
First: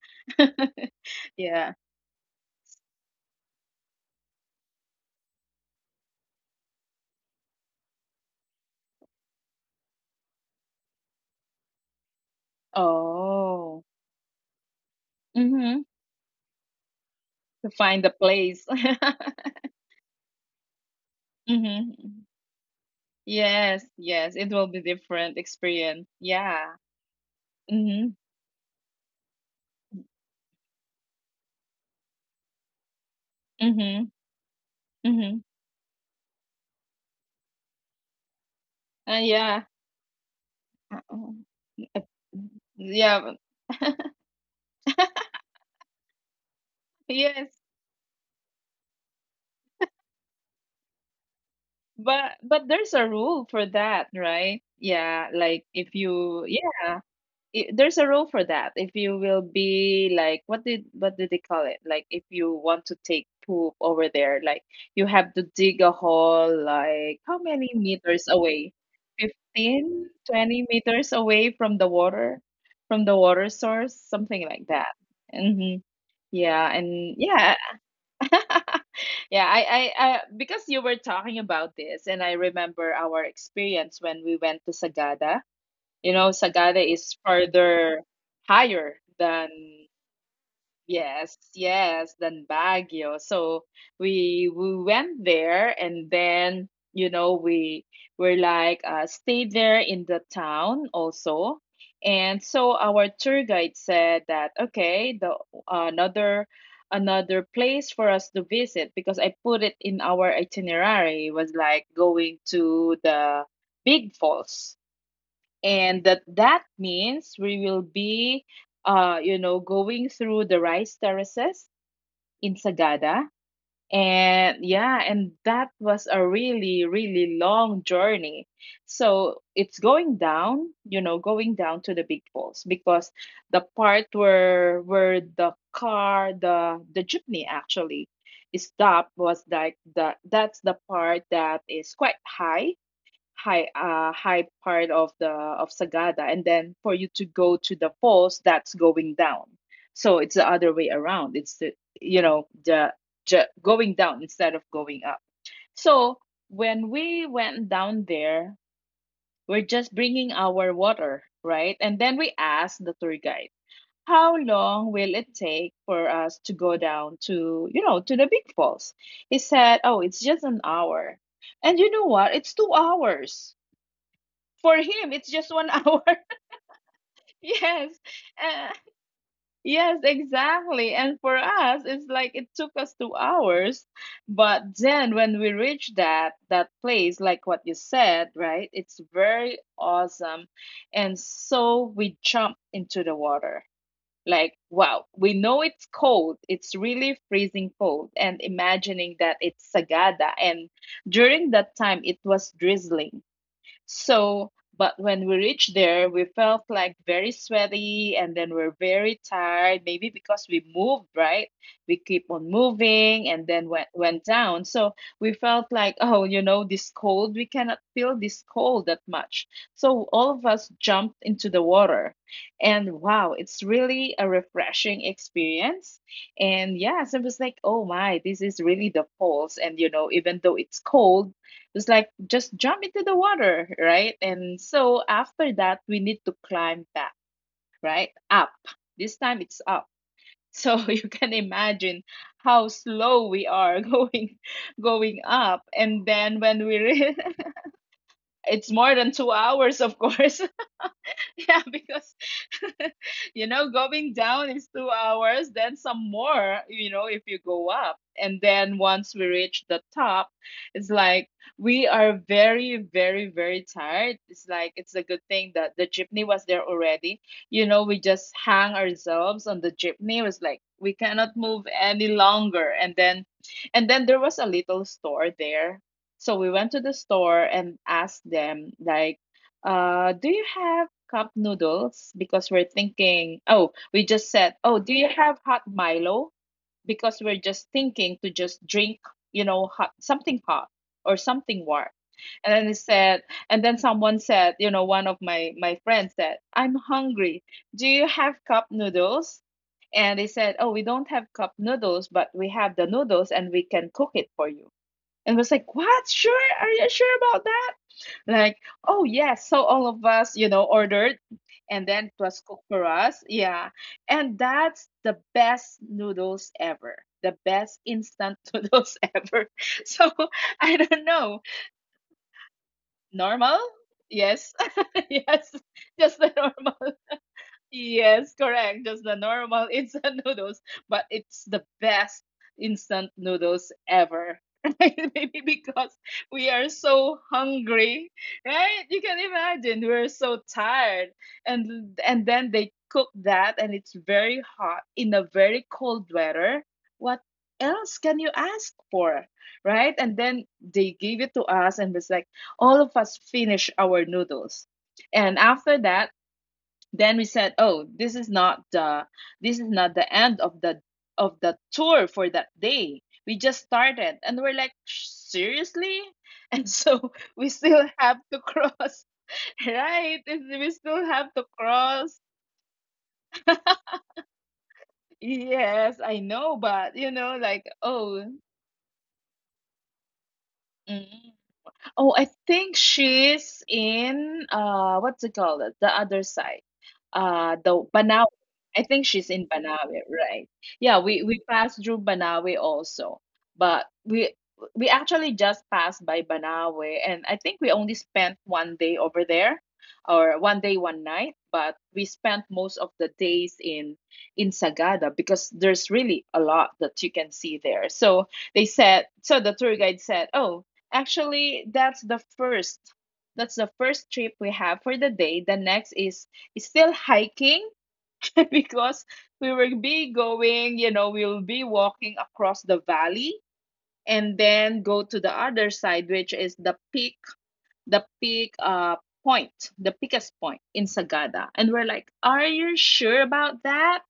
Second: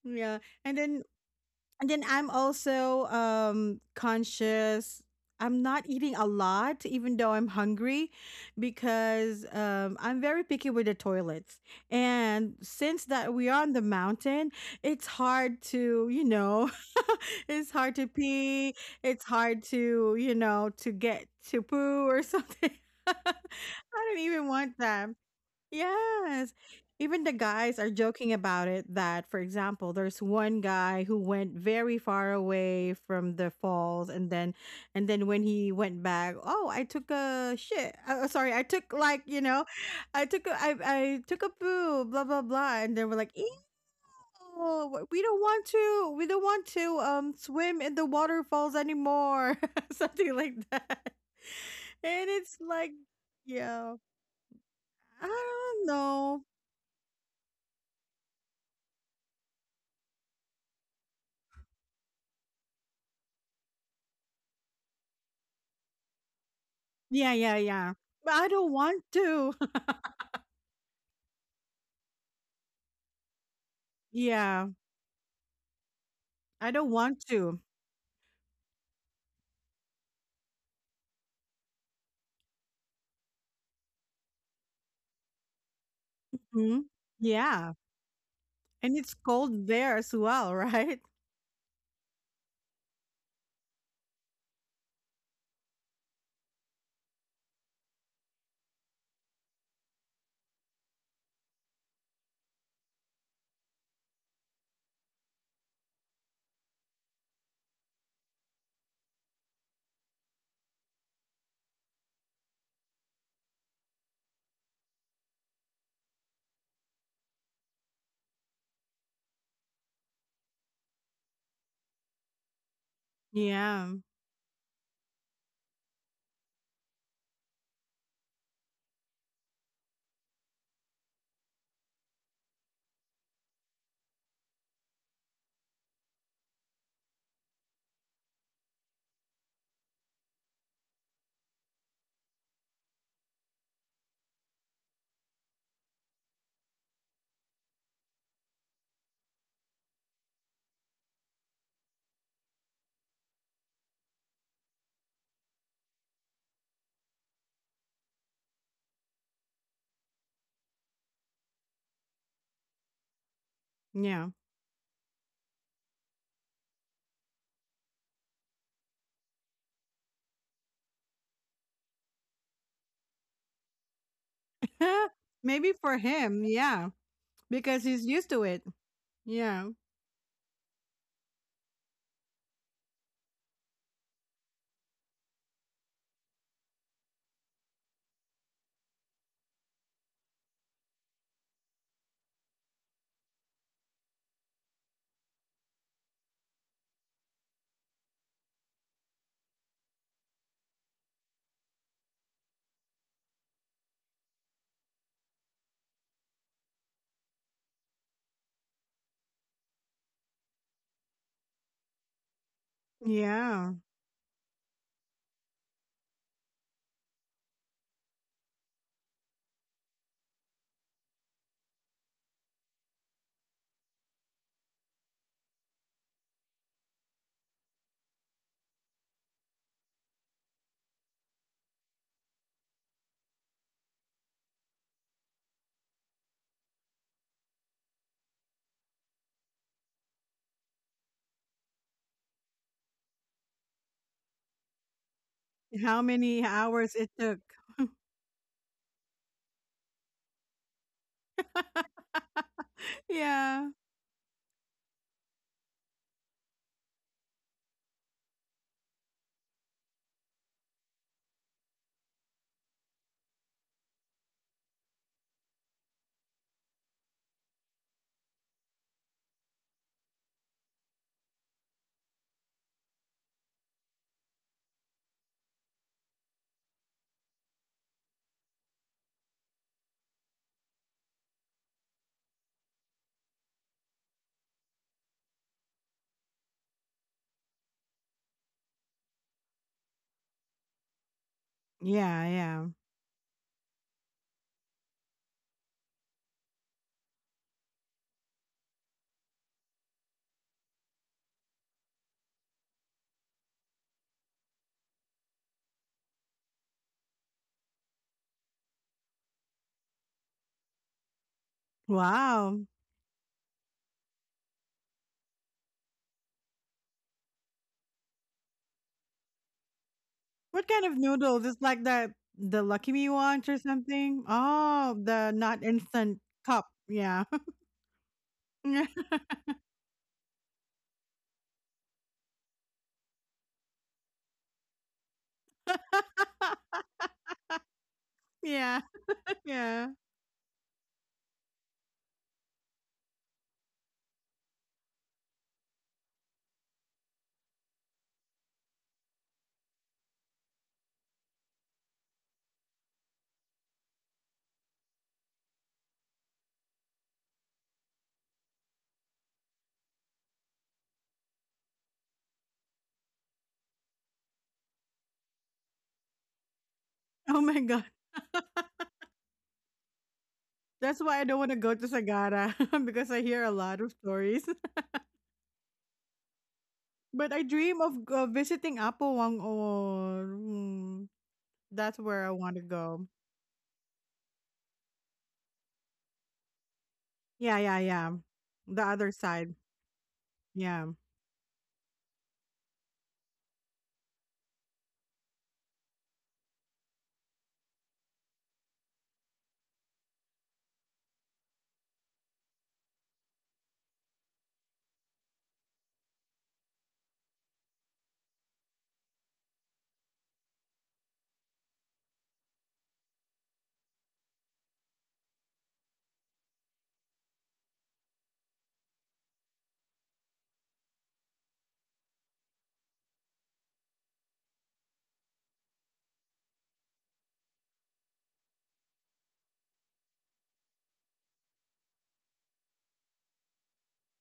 Speaker 1: Yeah. And
Speaker 2: *laughs*
Speaker 1: then,
Speaker 2: Yeah.
Speaker 1: I'm also, conscious. I'm not eating a lot even though I'm hungry because, I'm very picky with the toilets. And since that we are on the
Speaker 2: Oh.
Speaker 1: mountain, it's hard
Speaker 2: Mhm.
Speaker 1: to, you know, *laughs*
Speaker 2: To
Speaker 1: it's hard
Speaker 2: find
Speaker 1: to
Speaker 2: a place. *laughs*
Speaker 1: pee, it's hard to get to poo or
Speaker 2: Hmm.
Speaker 1: something. *laughs*
Speaker 2: Yes,
Speaker 1: I don't
Speaker 2: yes, it
Speaker 1: even
Speaker 2: will
Speaker 1: want
Speaker 2: be
Speaker 1: that.
Speaker 2: different experience.
Speaker 1: Yes.
Speaker 2: Yeah.
Speaker 1: Even the guys are
Speaker 2: Mm-hmm.
Speaker 1: joking about it that, for example, there's one guy who went very far away from the
Speaker 2: Mm-hmm.
Speaker 1: falls, and then,
Speaker 2: Hmm.
Speaker 1: when he went back, oh, I took a shit. Sorry, I took like, you
Speaker 2: Yeah.
Speaker 1: know, I took a, I, I
Speaker 2: Oh.
Speaker 1: took a
Speaker 2: uh,
Speaker 1: poo, blah blah blah. And they were
Speaker 2: Yeah,
Speaker 1: like,
Speaker 2: but-.
Speaker 1: ew, we don't want to
Speaker 2: Yes.
Speaker 1: swim in the waterfalls anymore. *laughs* Something like that. *laughs* And it's
Speaker 2: But
Speaker 1: like,
Speaker 2: there's a rule for
Speaker 1: yeah,
Speaker 2: that, right?
Speaker 1: I
Speaker 2: Yeah. Like
Speaker 1: don't
Speaker 2: if
Speaker 1: know.
Speaker 2: you, yeah. There's a role for that, if you will, be like, what did they call it? Like, if you want to take poop over there, like, you have to dig a hole, like,
Speaker 1: Yeah,
Speaker 2: how
Speaker 1: yeah,
Speaker 2: many
Speaker 1: yeah.
Speaker 2: meters
Speaker 1: But I don't
Speaker 2: away?
Speaker 1: want to. *laughs*
Speaker 2: 15, 20 meters away from the water source, something
Speaker 1: Yeah,
Speaker 2: like that. Hmm.
Speaker 1: I
Speaker 2: Yeah,
Speaker 1: don't
Speaker 2: and
Speaker 1: want
Speaker 2: yeah.
Speaker 1: to.
Speaker 2: *laughs* Yeah, I because you were talking about this, and I remember our experience when we went to sagada. Sagada
Speaker 1: Mhm.
Speaker 2: is
Speaker 1: Yeah,
Speaker 2: further,
Speaker 1: and
Speaker 2: higher
Speaker 1: it's
Speaker 2: than,
Speaker 1: cold there as well, *laughs* right?
Speaker 2: yes, yes, than Baguio. So we went there, and then, we were like, stayed there in the town also. And so our tour guide said that, okay, the another another place for us to visit, because I put it in our itinerary, was like going to the Big Falls. And that means we will be going through the rice terraces in Sagada.
Speaker 1: Yeah,
Speaker 2: And yeah, and that was a really, really long journey. So it's going down, going down to the big falls, because the part where the car the jeepney actually stopped was like the that's the part that is quite high part of Sagada. And then for you to go to the falls, that's going down. So it's the other way around. It's the you know the going down instead of going up. So when we went down there, we're just bringing our water, right? And then we asked the tour guide,
Speaker 1: yeah.
Speaker 2: how long will it take for us to go down to you know to the big falls? He said, oh, it's just an hour. And you know what? It's 2 hours. For him,
Speaker 1: *laughs*
Speaker 2: it's just
Speaker 1: Maybe
Speaker 2: one
Speaker 1: for
Speaker 2: hour
Speaker 1: him, yeah,
Speaker 2: *laughs*
Speaker 1: because
Speaker 2: Yes.
Speaker 1: he's used to it.
Speaker 2: uh,
Speaker 1: Yeah,
Speaker 2: yes, exactly. And for us it's like, it took us 2 hours. But then when we reach that place, like what you said, right, it's very awesome. And so we jump into the water, like, wow, we know it's cold, it's really freezing cold. And imagining that it's sagada, and during that time it was drizzling. So, but when we reached there, we felt like very sweaty, and then we're very tired, maybe because we moved, right? We keep on moving and then
Speaker 1: yeah.
Speaker 2: went down. So we felt like, oh, you know, this cold, we cannot feel this cold that much. So all of us jumped into the water. And wow, it's really a refreshing experience. And yes, it was like, oh my, this is really the falls. And, you know, even though it's cold, it's like just jump into the water, right? And so after that, we need to climb back, right? Up. This time it's up. So *laughs* you can imagine how slow we are *laughs* going up.
Speaker 1: How
Speaker 2: And then
Speaker 1: many hours it took?
Speaker 2: *laughs* it's more than 2 hours, of course. *laughs* Yeah, because *laughs*
Speaker 1: *laughs*
Speaker 2: you
Speaker 1: Yeah,
Speaker 2: know, going down is 2 hours, then some more, you know, if you go up. And then once we reach the top, it's like we are very, very, very tired. It's like it's a good thing that the jeepney was there already. You know, we just hang ourselves on the jeepney. It was like we cannot move any longer. And then there was a little store there. So we went to the store and asked them, like, do you have cup noodles? Because we're thinking, oh, we just said, oh, do you have hot Milo? Because we're just thinking to just drink, you know, hot, something hot or something warm.
Speaker 1: yeah,
Speaker 2: And
Speaker 1: yeah.
Speaker 2: then they said, and then someone said, you know, one of my friends said, I'm hungry. Do you have cup noodles? And they said, oh, we don't have cup noodles, but we have the noodles and we can cook it for you. And was like, what? Sure? Are you sure about that? Like, oh yes, so all of us, you know, ordered, and then it was
Speaker 1: Wow.
Speaker 2: cooked for us. Yeah. And that's the best noodles ever. The best instant *laughs* noodles ever. So
Speaker 1: What kind
Speaker 2: I
Speaker 1: of
Speaker 2: don't
Speaker 1: noodles?
Speaker 2: know.
Speaker 1: It's like the Lucky Me ones or
Speaker 2: Normal?
Speaker 1: something?
Speaker 2: Yes.
Speaker 1: Oh,
Speaker 2: *laughs*
Speaker 1: the
Speaker 2: Yes.
Speaker 1: not instant
Speaker 2: Just the
Speaker 1: cup.
Speaker 2: normal.
Speaker 1: Yeah.
Speaker 2: Yes, correct. Just the
Speaker 1: *laughs*
Speaker 2: normal instant *laughs* noodles, but it's the best instant noodles ever. *laughs* Right? Maybe because we are so hungry,
Speaker 1: Yeah.
Speaker 2: right? You can imagine
Speaker 1: Yeah.
Speaker 2: we're so tired, and then they cook that, and it's very hot in a very cold weather. What else can you ask for, right? And then they gave it to us, and it's like all of us finish our noodles, and after that then we said, oh, this is not the, this is not the end of the, of the tour for that day. We just started. And we're like, seriously? And so *laughs*
Speaker 1: Oh
Speaker 2: we
Speaker 1: my god.
Speaker 2: still have to cross. *laughs* Right. And we
Speaker 1: That's
Speaker 2: still
Speaker 1: why I
Speaker 2: have
Speaker 1: don't
Speaker 2: to
Speaker 1: want to go to
Speaker 2: cross.
Speaker 1: Sagara *laughs* because I hear a lot of stories. *laughs*
Speaker 2: Yes, I know, but you
Speaker 1: But
Speaker 2: know,
Speaker 1: I
Speaker 2: like,
Speaker 1: dream of,
Speaker 2: oh,
Speaker 1: visiting Apowang, or
Speaker 2: mm.
Speaker 1: that's
Speaker 2: Oh,
Speaker 1: where I
Speaker 2: I
Speaker 1: want to
Speaker 2: think
Speaker 1: go.
Speaker 2: she's in what's it called? The other side.
Speaker 1: Yeah,
Speaker 2: Uh
Speaker 1: yeah,
Speaker 2: the
Speaker 1: yeah.
Speaker 2: Banawe.
Speaker 1: The
Speaker 2: I
Speaker 1: other
Speaker 2: think she's in
Speaker 1: side.
Speaker 2: Banawe, right?
Speaker 1: Yeah.
Speaker 2: Yeah, we passed through Banawe also. But we actually just passed by Banawe, and I think we only spent one day over there, or one day one night, but we spent most of the days in Sagada, because there's really a lot that you can see there. So they said, so the tour guide said, "Oh, actually, that's the first. That's the first trip we have for the day. The next is still hiking *laughs* because we will be going, you know, we'll be walking across the valley and then go to the other side, which is the peak point, the peakest point in Sagada. And we're like, are you sure about that?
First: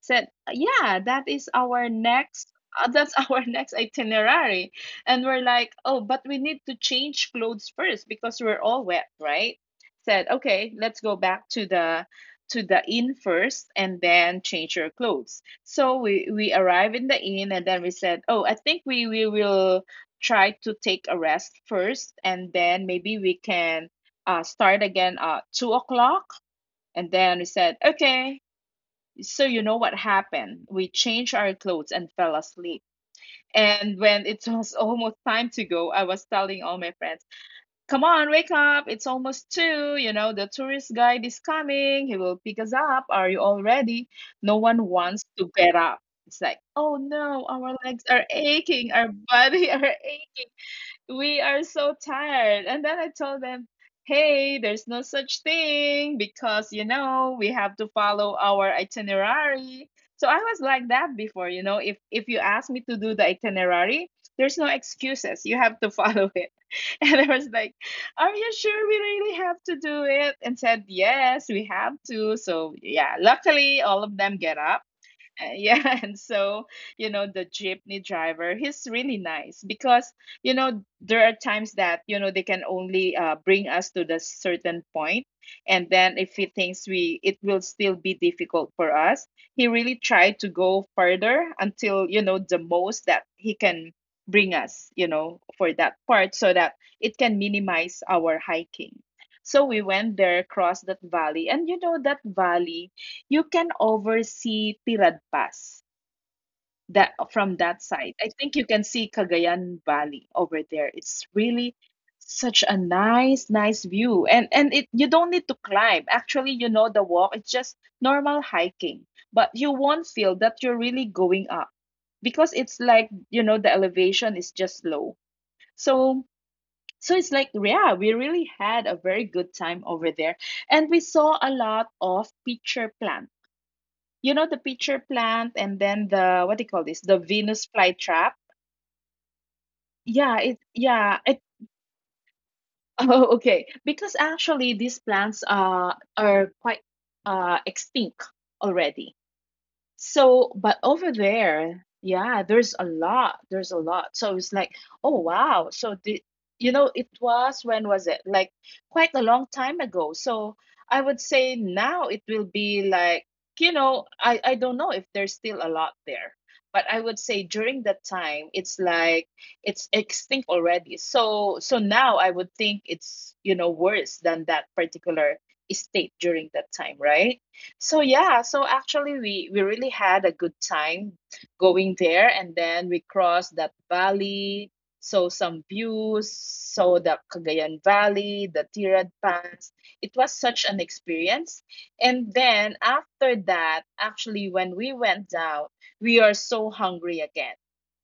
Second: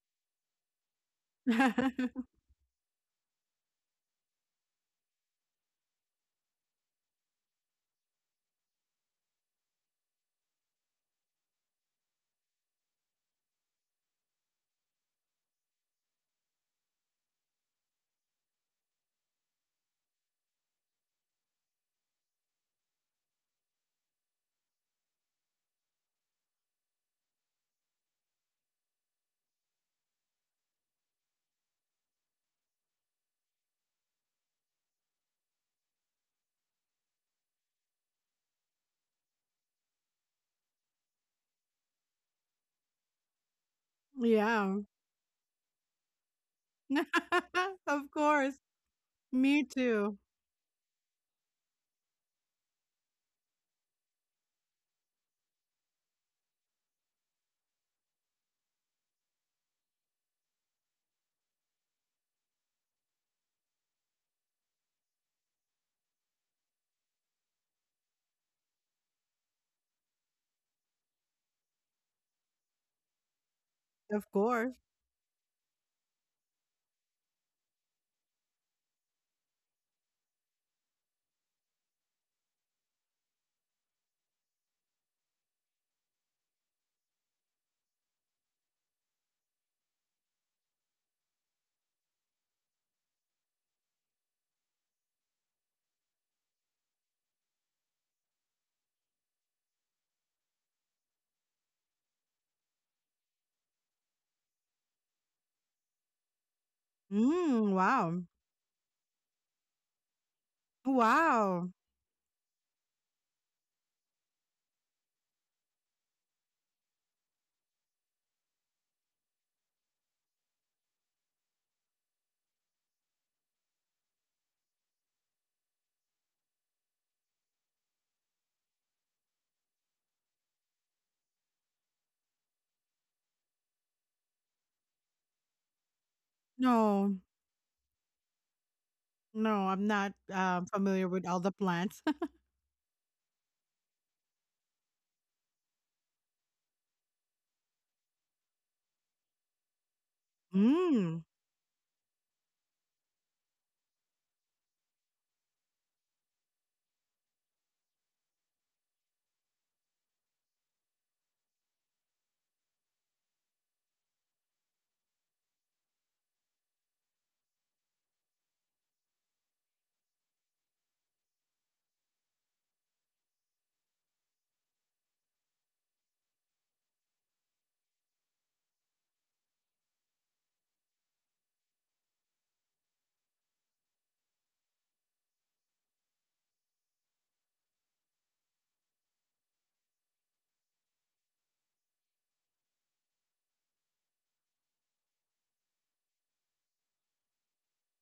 Speaker 2: Said, "Yeah, that is our
Speaker 1: *laughs*
Speaker 2: next that's *laughs* our next itinerary." And we're like, "Oh, but we need to change clothes first because we're all wet, right?" Said, "Okay, let's go back to the inn first and then change your clothes." So we arrive in the inn and then we said, "Oh, I think we will try to take a rest first and then maybe we can start again at 2 o'clock." And then we said, "Okay, so you know what happened? We changed our clothes and fell asleep. And when it *laughs* was almost time to go, I was telling all my friends, "Come on, wake up! It's almost two. You know the tourist guide is coming. He will pick us up. Are you all ready?" No
Speaker 1: Yeah.
Speaker 2: one wants to get up. It's like, "Oh no, our
Speaker 1: *laughs*
Speaker 2: legs
Speaker 1: Of
Speaker 2: are
Speaker 1: course.
Speaker 2: aching. Our body *laughs*
Speaker 1: Me
Speaker 2: are,
Speaker 1: too.
Speaker 2: we are so tired." And then I told them, hey, there's no such thing, because, you know, we have to follow our itinerary. So I was like that before, you know, if you ask me to do the itinerary, there's no excuses. You have to follow it. *laughs* And I was like, are you sure we really have to do it? And said, yes, we have to. So yeah, luckily all of them
Speaker 1: Of
Speaker 2: get
Speaker 1: course.
Speaker 2: up. Yeah, *laughs* and so, you know, the jeepney driver, he's really nice, because, you know, there are times that, you know, they can only bring us to the certain point. And then if he thinks we it will still be difficult for us, he really tried to go further until, you know, the most that he can bring us, you know, for that part so that it can minimize our hiking. So we went there across that valley. And you know, that valley, you can oversee Tirad Pass, that from
Speaker 1: Mm,
Speaker 2: that side. I
Speaker 1: wow.
Speaker 2: think you can see Cagayan Valley over there. It's really
Speaker 1: Wow.
Speaker 2: such a nice, nice view. And it, you don't need to climb. Actually, you know, the walk, it's just normal hiking. But you won't feel that you're really going up, because it's like, you know, the elevation is just low. So so it's like, yeah, we really had a very good time over there. And we saw a lot of pitcher plant, you know, the pitcher plant, and then the, what do you call this, the
Speaker 1: No.
Speaker 2: venus flytrap.
Speaker 1: No, I'm not, familiar
Speaker 2: Yeah
Speaker 1: with
Speaker 2: it
Speaker 1: all the plants.
Speaker 2: *laughs* oh okay, because actually these plants are quite extinct already. So,
Speaker 1: *laughs*
Speaker 2: but over
Speaker 1: Mm.
Speaker 2: there, yeah, there's a lot. There's a lot. So it's like, oh wow. So the, you know, it was, when was it? Like quite a long time ago. So I would say now it will be like, you know, I don't know if there's still a lot there, but I would say during that time it's like it's extinct already. So so now I would think it's, you know, worse than that particular estate during that time, right? So yeah, so actually we really had a good time going there, and then we crossed that valley, saw some views, saw the Cagayan Valley, the Tirad Pass. It was such an experience. And then after that, actually when we went down, we are so hungry again.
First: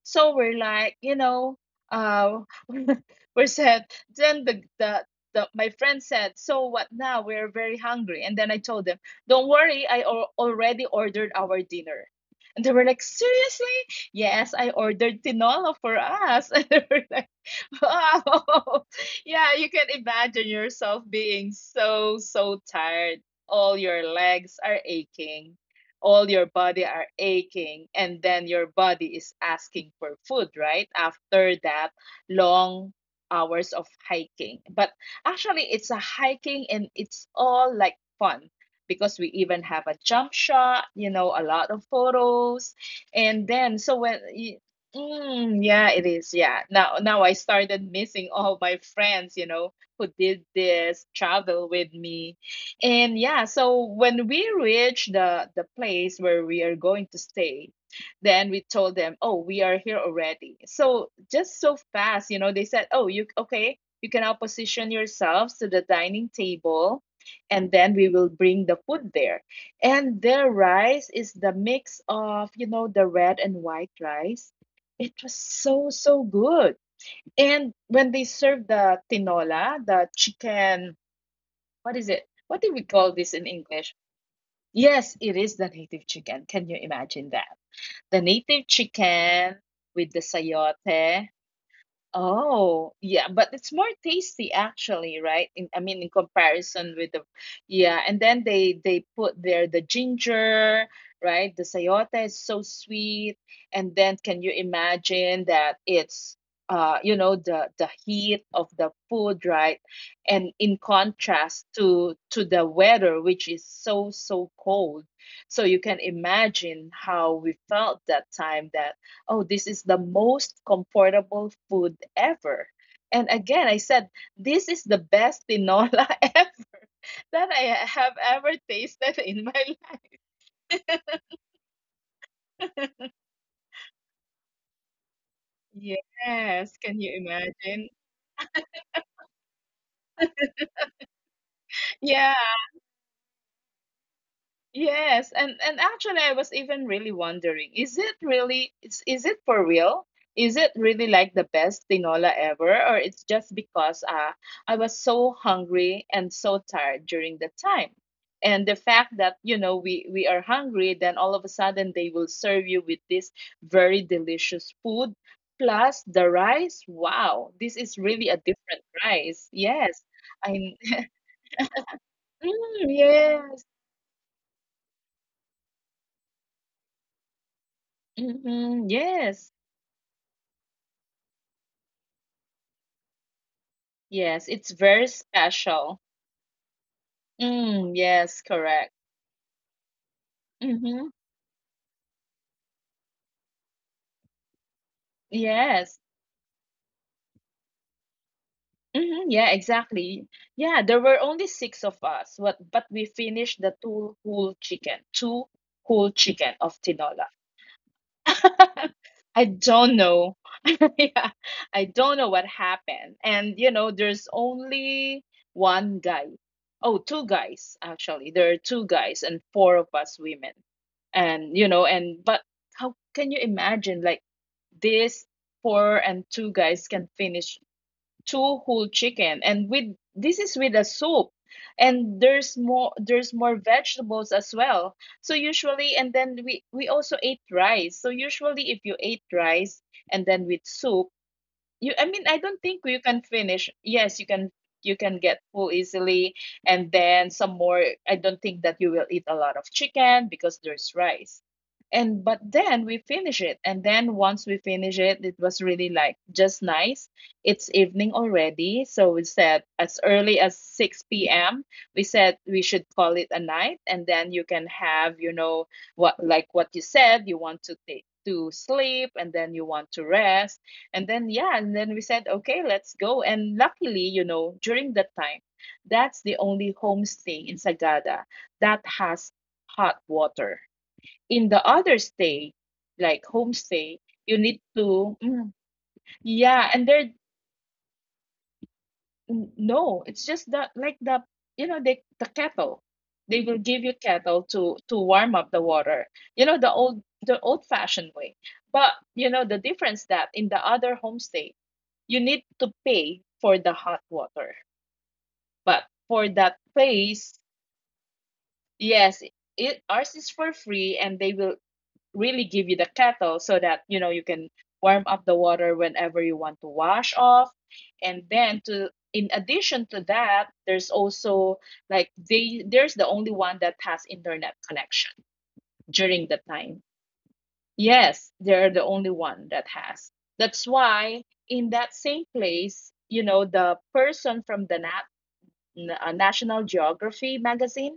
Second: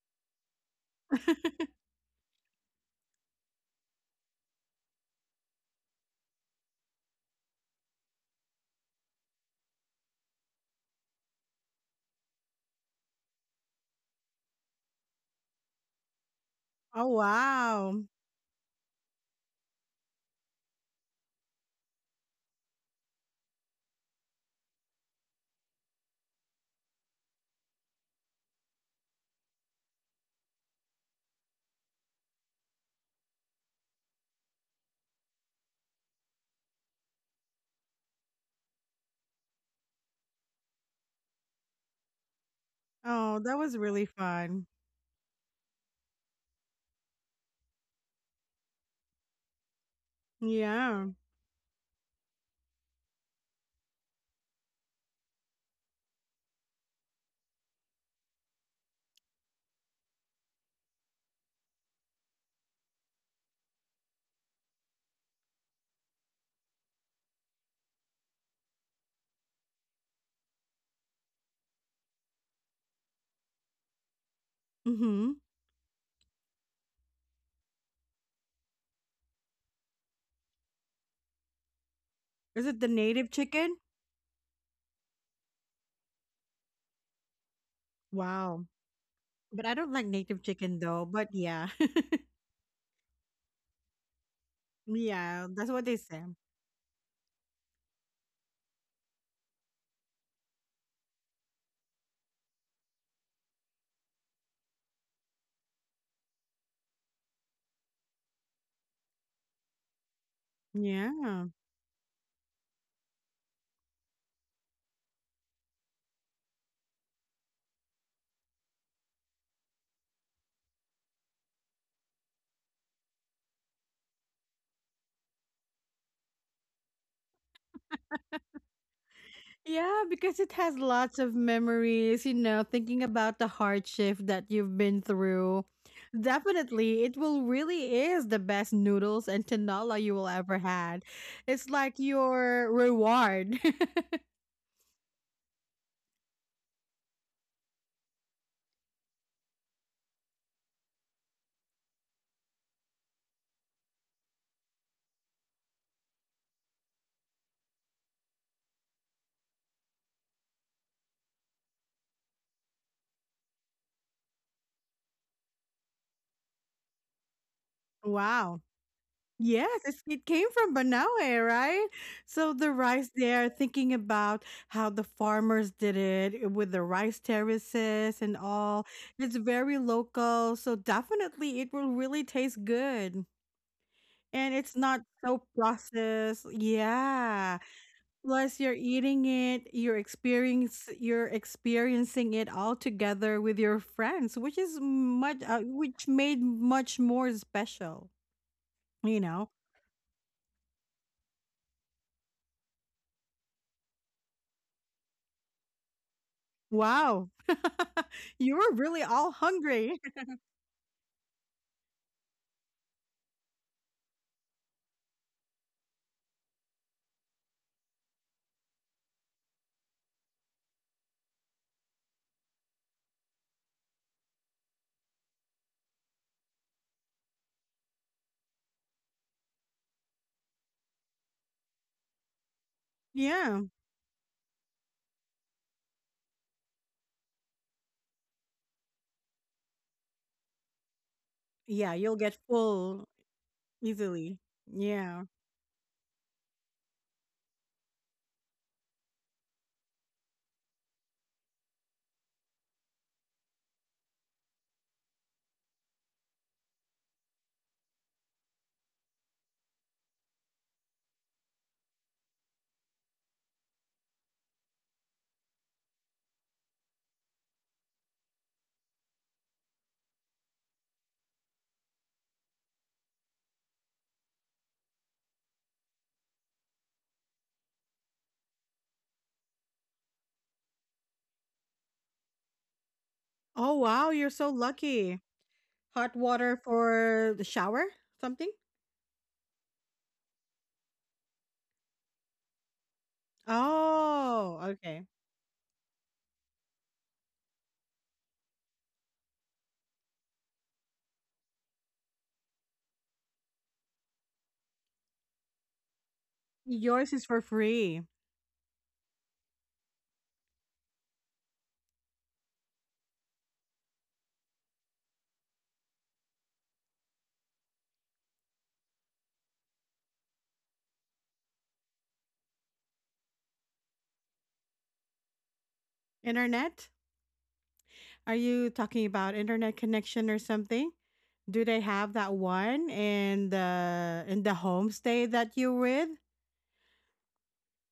Speaker 2: So we're like, uh *laughs* we said then the, my friend said, "So what now? We're very hungry." And then I told them, don't worry, I already ordered our dinner. And they were like, seriously? Yes, I ordered tinola for us. *laughs* And they were
Speaker 1: Oh,
Speaker 2: like, *laughs*
Speaker 1: wow.
Speaker 2: wow. *laughs* Yeah, you can imagine yourself being so, so tired. All your legs are aching, all your body are aching, and then your body is asking for food, right? After that long hours of hiking. But actually, it's a hiking and it's all like fun because we even have a jump shot, a lot of photos.
Speaker 1: Oh,
Speaker 2: And
Speaker 1: that
Speaker 2: then,
Speaker 1: was
Speaker 2: so
Speaker 1: really
Speaker 2: when
Speaker 1: fun.
Speaker 2: mm, yeah, it is. Yeah. Now I started missing all my friends, who did this
Speaker 1: Yeah.
Speaker 2: travel with me. And yeah, so when we reached the place where we are going to stay, then we told them, "Oh, we are here already." So just so fast, they said, "Oh, you okay, you can now position yourselves to the dining table." And then we will bring the food there. And their rice is the mix of, the red and white rice. It was
Speaker 1: Mhm.
Speaker 2: so, so good. And when they serve the tinola, the chicken, what is it? What do
Speaker 1: Is
Speaker 2: we
Speaker 1: it the
Speaker 2: call this
Speaker 1: native
Speaker 2: in
Speaker 1: chicken?
Speaker 2: English? Yes, it is the native chicken. Can you imagine that? The native
Speaker 1: Wow.
Speaker 2: chicken
Speaker 1: But I don't
Speaker 2: with
Speaker 1: like
Speaker 2: the
Speaker 1: native chicken though,
Speaker 2: sayote.
Speaker 1: but yeah. *laughs*
Speaker 2: Oh, yeah, but it's more tasty actually, right?
Speaker 1: Yeah, that's
Speaker 2: I
Speaker 1: what
Speaker 2: mean,
Speaker 1: they
Speaker 2: in
Speaker 1: say.
Speaker 2: comparison with yeah, and then they put there the ginger, right? The sayote is so sweet, and then can you imagine that it's the heat of the food, right? And in
Speaker 1: Yeah.
Speaker 2: contrast to the weather, which is so so cold, so you can imagine how we felt that time that oh, this is the most comfortable food ever. And again, I said, this is the best tinola *laughs* ever that I have ever tasted in my
Speaker 1: Yeah,
Speaker 2: life.
Speaker 1: because it has lots of memories, thinking about the hardship that you've been through.
Speaker 2: Yes, can
Speaker 1: Definitely,
Speaker 2: you
Speaker 1: it will
Speaker 2: imagine?
Speaker 1: really is the best noodles and tinola you will ever had. It's like
Speaker 2: Yeah,
Speaker 1: your reward. *laughs*
Speaker 2: yes, and actually, I was even really wondering, is it really is it for real? Is it really like the best tinola ever, or it's just because I was so hungry and so tired during the time? And the fact that we are hungry, then all of a sudden they will serve you with this very delicious food plus the rice. Wow, this is really a
Speaker 1: Wow.
Speaker 2: different rice.
Speaker 1: Yes,
Speaker 2: Yes,
Speaker 1: it came
Speaker 2: I.
Speaker 1: from
Speaker 2: *laughs*
Speaker 1: Banaue, right? So the
Speaker 2: Mm,
Speaker 1: rice there,
Speaker 2: yes.
Speaker 1: thinking about how the farmers did it, with the rice terraces and
Speaker 2: Hmm,
Speaker 1: all, it's
Speaker 2: yes.
Speaker 1: very local. So definitely it will really taste good.
Speaker 2: Yes,
Speaker 1: And
Speaker 2: it's
Speaker 1: it's
Speaker 2: very
Speaker 1: not so
Speaker 2: special.
Speaker 1: processed. Yeah.
Speaker 2: Mm, yes,
Speaker 1: Plus you're
Speaker 2: correct.
Speaker 1: eating it,
Speaker 2: Mm-hmm.
Speaker 1: you're experiencing it all together with your friends, which is much,
Speaker 2: Yes.
Speaker 1: which made much more special,
Speaker 2: Mm-hmm.
Speaker 1: you
Speaker 2: Yeah,
Speaker 1: know?
Speaker 2: exactly. Yeah, there were only six of us, but we finished the two whole chicken of tinola.
Speaker 1: Wow. *laughs* You were
Speaker 2: *laughs*
Speaker 1: really all
Speaker 2: I don't
Speaker 1: hungry.
Speaker 2: know.
Speaker 1: *laughs*
Speaker 2: *laughs* Yeah, I don't know what happened. And you know, there's only one guy. Oh, two guys actually. There are two guys and four of us women. And you know, and but how can you imagine like this four and two guys can finish two whole chicken, and with this is with a soup, and there's more
Speaker 1: Yeah.
Speaker 2: vegetables as well. So usually, and then we also ate rice, so usually if you ate rice and then with soup, you
Speaker 1: Yeah,
Speaker 2: I mean,
Speaker 1: you'll
Speaker 2: I
Speaker 1: get
Speaker 2: don't think you
Speaker 1: full
Speaker 2: can finish. Yes, you
Speaker 1: easily.
Speaker 2: can. You can
Speaker 1: Yeah.
Speaker 2: get full easily, and then some more. I don't think that you will eat a lot of chicken because there's rice. And but then we finish it, and then once we finish it, it was really like just nice. It's evening already, so we said, as early as 6 p.m. we said we should call it a night, and then you can have, you know, what, like what you said, you want to take to sleep, and then you want to rest. And then, yeah, and then we said okay, let's go. And luckily, during that time, that's the only homestay in Sagada that has hot water. In the other stay, like
Speaker 1: Oh,
Speaker 2: homestay,
Speaker 1: wow, you're
Speaker 2: you
Speaker 1: so
Speaker 2: need to
Speaker 1: lucky. Hot water
Speaker 2: yeah, and there.
Speaker 1: for the shower? Something?
Speaker 2: No, it's just that like the, they, the kettle. They will give you kettle
Speaker 1: Oh,
Speaker 2: to
Speaker 1: okay.
Speaker 2: warm up the water. You know the old fashioned way. But you know the difference, that in the other homestay you need to pay for the hot water. But for that
Speaker 1: Yours is
Speaker 2: place,
Speaker 1: for free.
Speaker 2: yes, it ours is for free, and they will really give you the kettle so that, you can warm up the water whenever you want to wash off. And then, to in addition to that, there's also, like, they there's the only one that has internet connection during the time.
Speaker 1: Internet?
Speaker 2: Yes,
Speaker 1: Are
Speaker 2: they're
Speaker 1: you
Speaker 2: the only
Speaker 1: talking about
Speaker 2: one that
Speaker 1: internet
Speaker 2: has.
Speaker 1: connection or
Speaker 2: That's
Speaker 1: something?
Speaker 2: why in
Speaker 1: Do they
Speaker 2: that
Speaker 1: have
Speaker 2: same
Speaker 1: that
Speaker 2: place,
Speaker 1: one in
Speaker 2: the
Speaker 1: the
Speaker 2: person
Speaker 1: in the
Speaker 2: from the
Speaker 1: homestay that you're with?
Speaker 2: National Geography magazine,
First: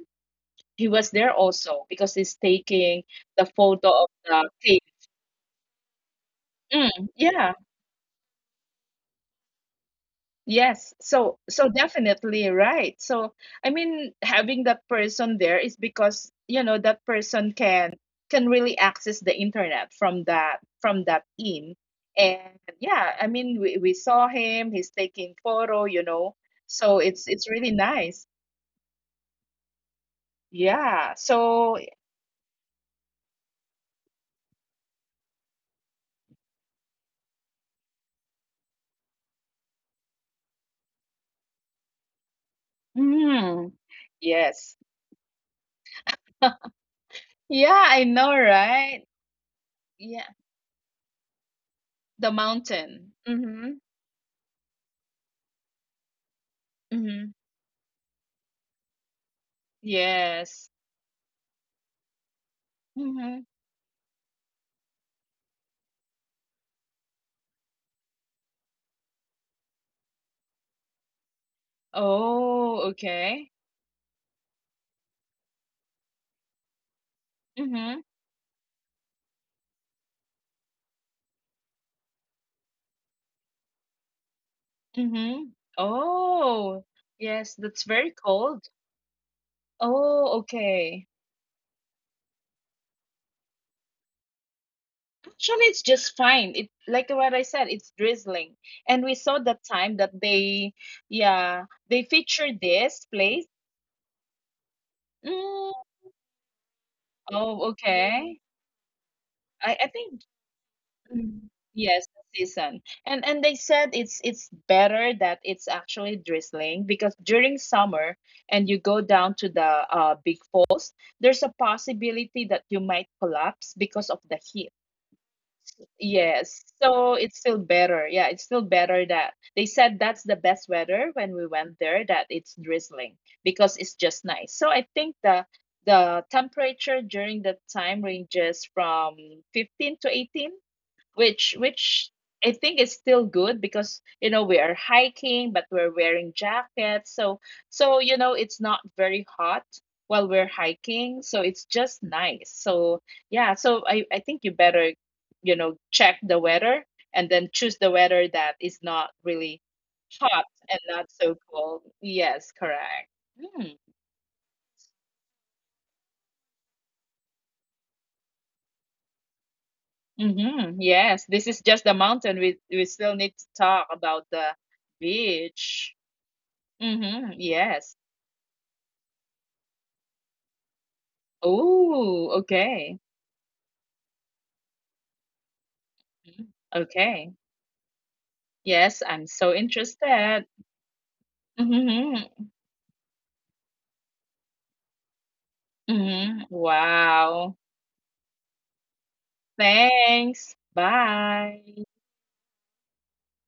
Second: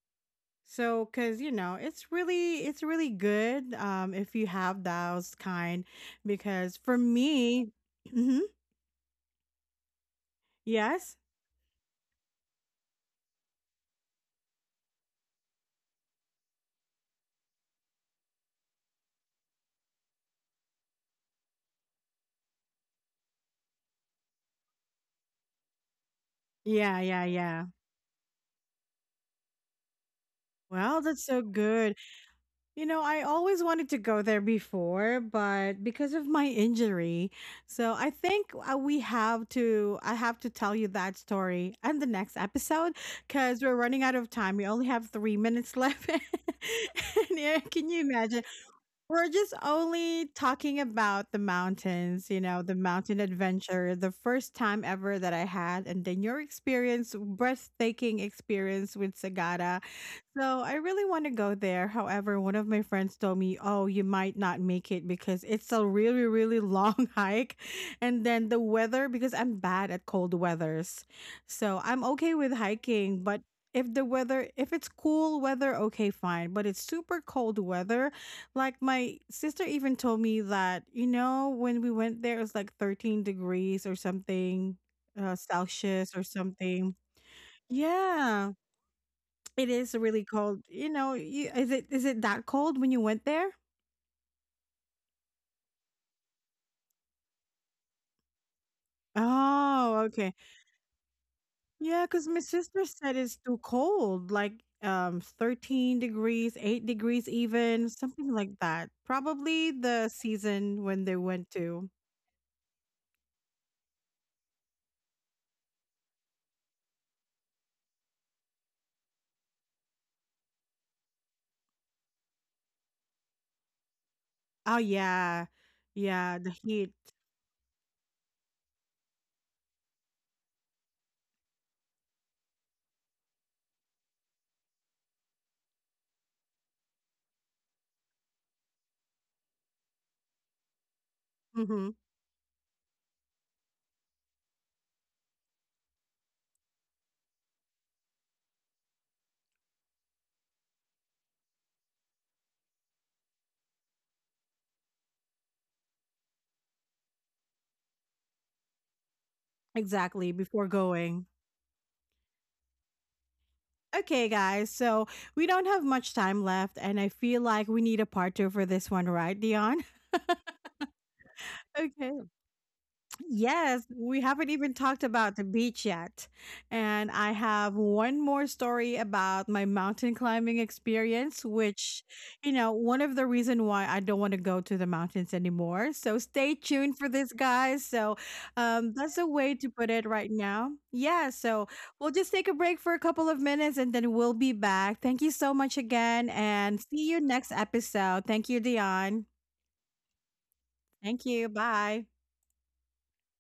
Speaker 2: he
Speaker 1: So,
Speaker 2: was there
Speaker 1: cause,
Speaker 2: also because he's
Speaker 1: it's
Speaker 2: taking
Speaker 1: really
Speaker 2: the
Speaker 1: good,
Speaker 2: photo of
Speaker 1: if you
Speaker 2: the cave.
Speaker 1: have those kind, because for
Speaker 2: Mm, yeah.
Speaker 1: me, hmm
Speaker 2: Yes,
Speaker 1: yes,
Speaker 2: so definitely, right? So I mean, having that person there is because that person can really access the internet from that in. And yeah, I mean, we saw him. He's taking photo.
Speaker 1: yeah,
Speaker 2: So
Speaker 1: yeah,
Speaker 2: it's
Speaker 1: yeah.
Speaker 2: really nice.
Speaker 1: Well, that's
Speaker 2: Yeah.
Speaker 1: so
Speaker 2: So
Speaker 1: good. You know, I always wanted to go there before, but because of my injury, so I think, we have to. I have to tell you that story and the next episode because we're
Speaker 2: mm,
Speaker 1: running out of time. We
Speaker 2: yes.
Speaker 1: only have 3 minutes left. *laughs* And yeah, can
Speaker 2: Yeah,
Speaker 1: you
Speaker 2: I know,
Speaker 1: imagine?
Speaker 2: right?
Speaker 1: We're just only
Speaker 2: Yeah,
Speaker 1: talking about the mountains,
Speaker 2: the
Speaker 1: the mountain
Speaker 2: mountain. Mm-hmm.
Speaker 1: adventure, the first time ever that I had, and then your experience,
Speaker 2: Mm-hmm.
Speaker 1: breathtaking experience with Sagada. So I
Speaker 2: Yes.
Speaker 1: really want to go there. However, one of my friends told
Speaker 2: Mm-hmm.
Speaker 1: me, "Oh, you might not make it because it's a really, really long *laughs* hike." And then the weather, because I'm bad at cold weathers. So I'm okay with
Speaker 2: Oh,
Speaker 1: hiking, but
Speaker 2: okay.
Speaker 1: if the weather, if it's cool weather, okay, fine. But it's super cold
Speaker 2: Mhm,
Speaker 1: weather. Like my sister even told me that, when we went there it was like 13 degrees or something,
Speaker 2: mhm.
Speaker 1: Celsius or
Speaker 2: Oh,
Speaker 1: something.
Speaker 2: yes, that's very
Speaker 1: Yeah.
Speaker 2: cold.
Speaker 1: It is really
Speaker 2: Oh,
Speaker 1: cold. You
Speaker 2: okay.
Speaker 1: know, you is it that cold when you went there?
Speaker 2: Actually, it's just fine. It like what I said, it's drizzling. And we saw that time
Speaker 1: Oh,
Speaker 2: that
Speaker 1: okay.
Speaker 2: yeah,
Speaker 1: Yeah,
Speaker 2: they
Speaker 1: because my
Speaker 2: featured
Speaker 1: sister
Speaker 2: this
Speaker 1: said it's
Speaker 2: place.
Speaker 1: too cold, like,
Speaker 2: Mm,
Speaker 1: 13 degrees, 8 degrees
Speaker 2: oh,
Speaker 1: even, something
Speaker 2: okay.
Speaker 1: like that. Probably
Speaker 2: I
Speaker 1: the
Speaker 2: think.
Speaker 1: season when they went
Speaker 2: Mm.
Speaker 1: to.
Speaker 2: Yes, the season. And they said it's better that it's actually drizzling because during summer, and you go down to the big falls, there's a possibility that you might collapse because of the heat.
Speaker 1: Oh, yeah. Yeah, the
Speaker 2: Yes.
Speaker 1: heat.
Speaker 2: So it's still better. Yeah, it's still better that they said that's the best weather, when we went there, that it's drizzling because it's just nice. So I think the temperature during that time ranges from 15 to 18, which
Speaker 1: Mhm.
Speaker 2: which I think is still good, because you know we are hiking but we're wearing jackets, so it's not very hot while we're hiking, so it's just nice. So yeah, so I think you better, check the weather and then choose the weather that is not really
Speaker 1: Exactly,
Speaker 2: hot
Speaker 1: before
Speaker 2: and not
Speaker 1: going.
Speaker 2: so cold. Yes, correct. Mm. Hmm.
Speaker 1: Okay, guys, so we don't have much time left, and I feel like we need a part two for this one, right, Dion?
Speaker 2: Mm-hmm. Yes, this is
Speaker 1: *laughs*
Speaker 2: just the
Speaker 1: Okay.
Speaker 2: mountain. We still need to
Speaker 1: Yes,
Speaker 2: talk
Speaker 1: we
Speaker 2: about
Speaker 1: haven't
Speaker 2: the
Speaker 1: even talked about the beach
Speaker 2: beach.
Speaker 1: yet. And I
Speaker 2: Mhm,
Speaker 1: have
Speaker 2: yes.
Speaker 1: one more story about my mountain climbing experience, which,
Speaker 2: Oh, okay.
Speaker 1: one of the reason why I don't want to go to the mountains anymore. So
Speaker 2: Mhm.
Speaker 1: stay tuned for
Speaker 2: Okay.
Speaker 1: this, guys. So,
Speaker 2: Yes,
Speaker 1: that's
Speaker 2: I'm
Speaker 1: a
Speaker 2: so
Speaker 1: way to put it right
Speaker 2: interested.
Speaker 1: now. Yeah, so we'll
Speaker 2: Mhm,
Speaker 1: just take a break for a couple of minutes and then we'll be back. Thank you so much again
Speaker 2: mhm.
Speaker 1: and see you next
Speaker 2: Wow.
Speaker 1: episode. Thank you, Dion.
Speaker 2: Thanks.
Speaker 1: Thank you.
Speaker 2: Bye.
Speaker 1: Bye.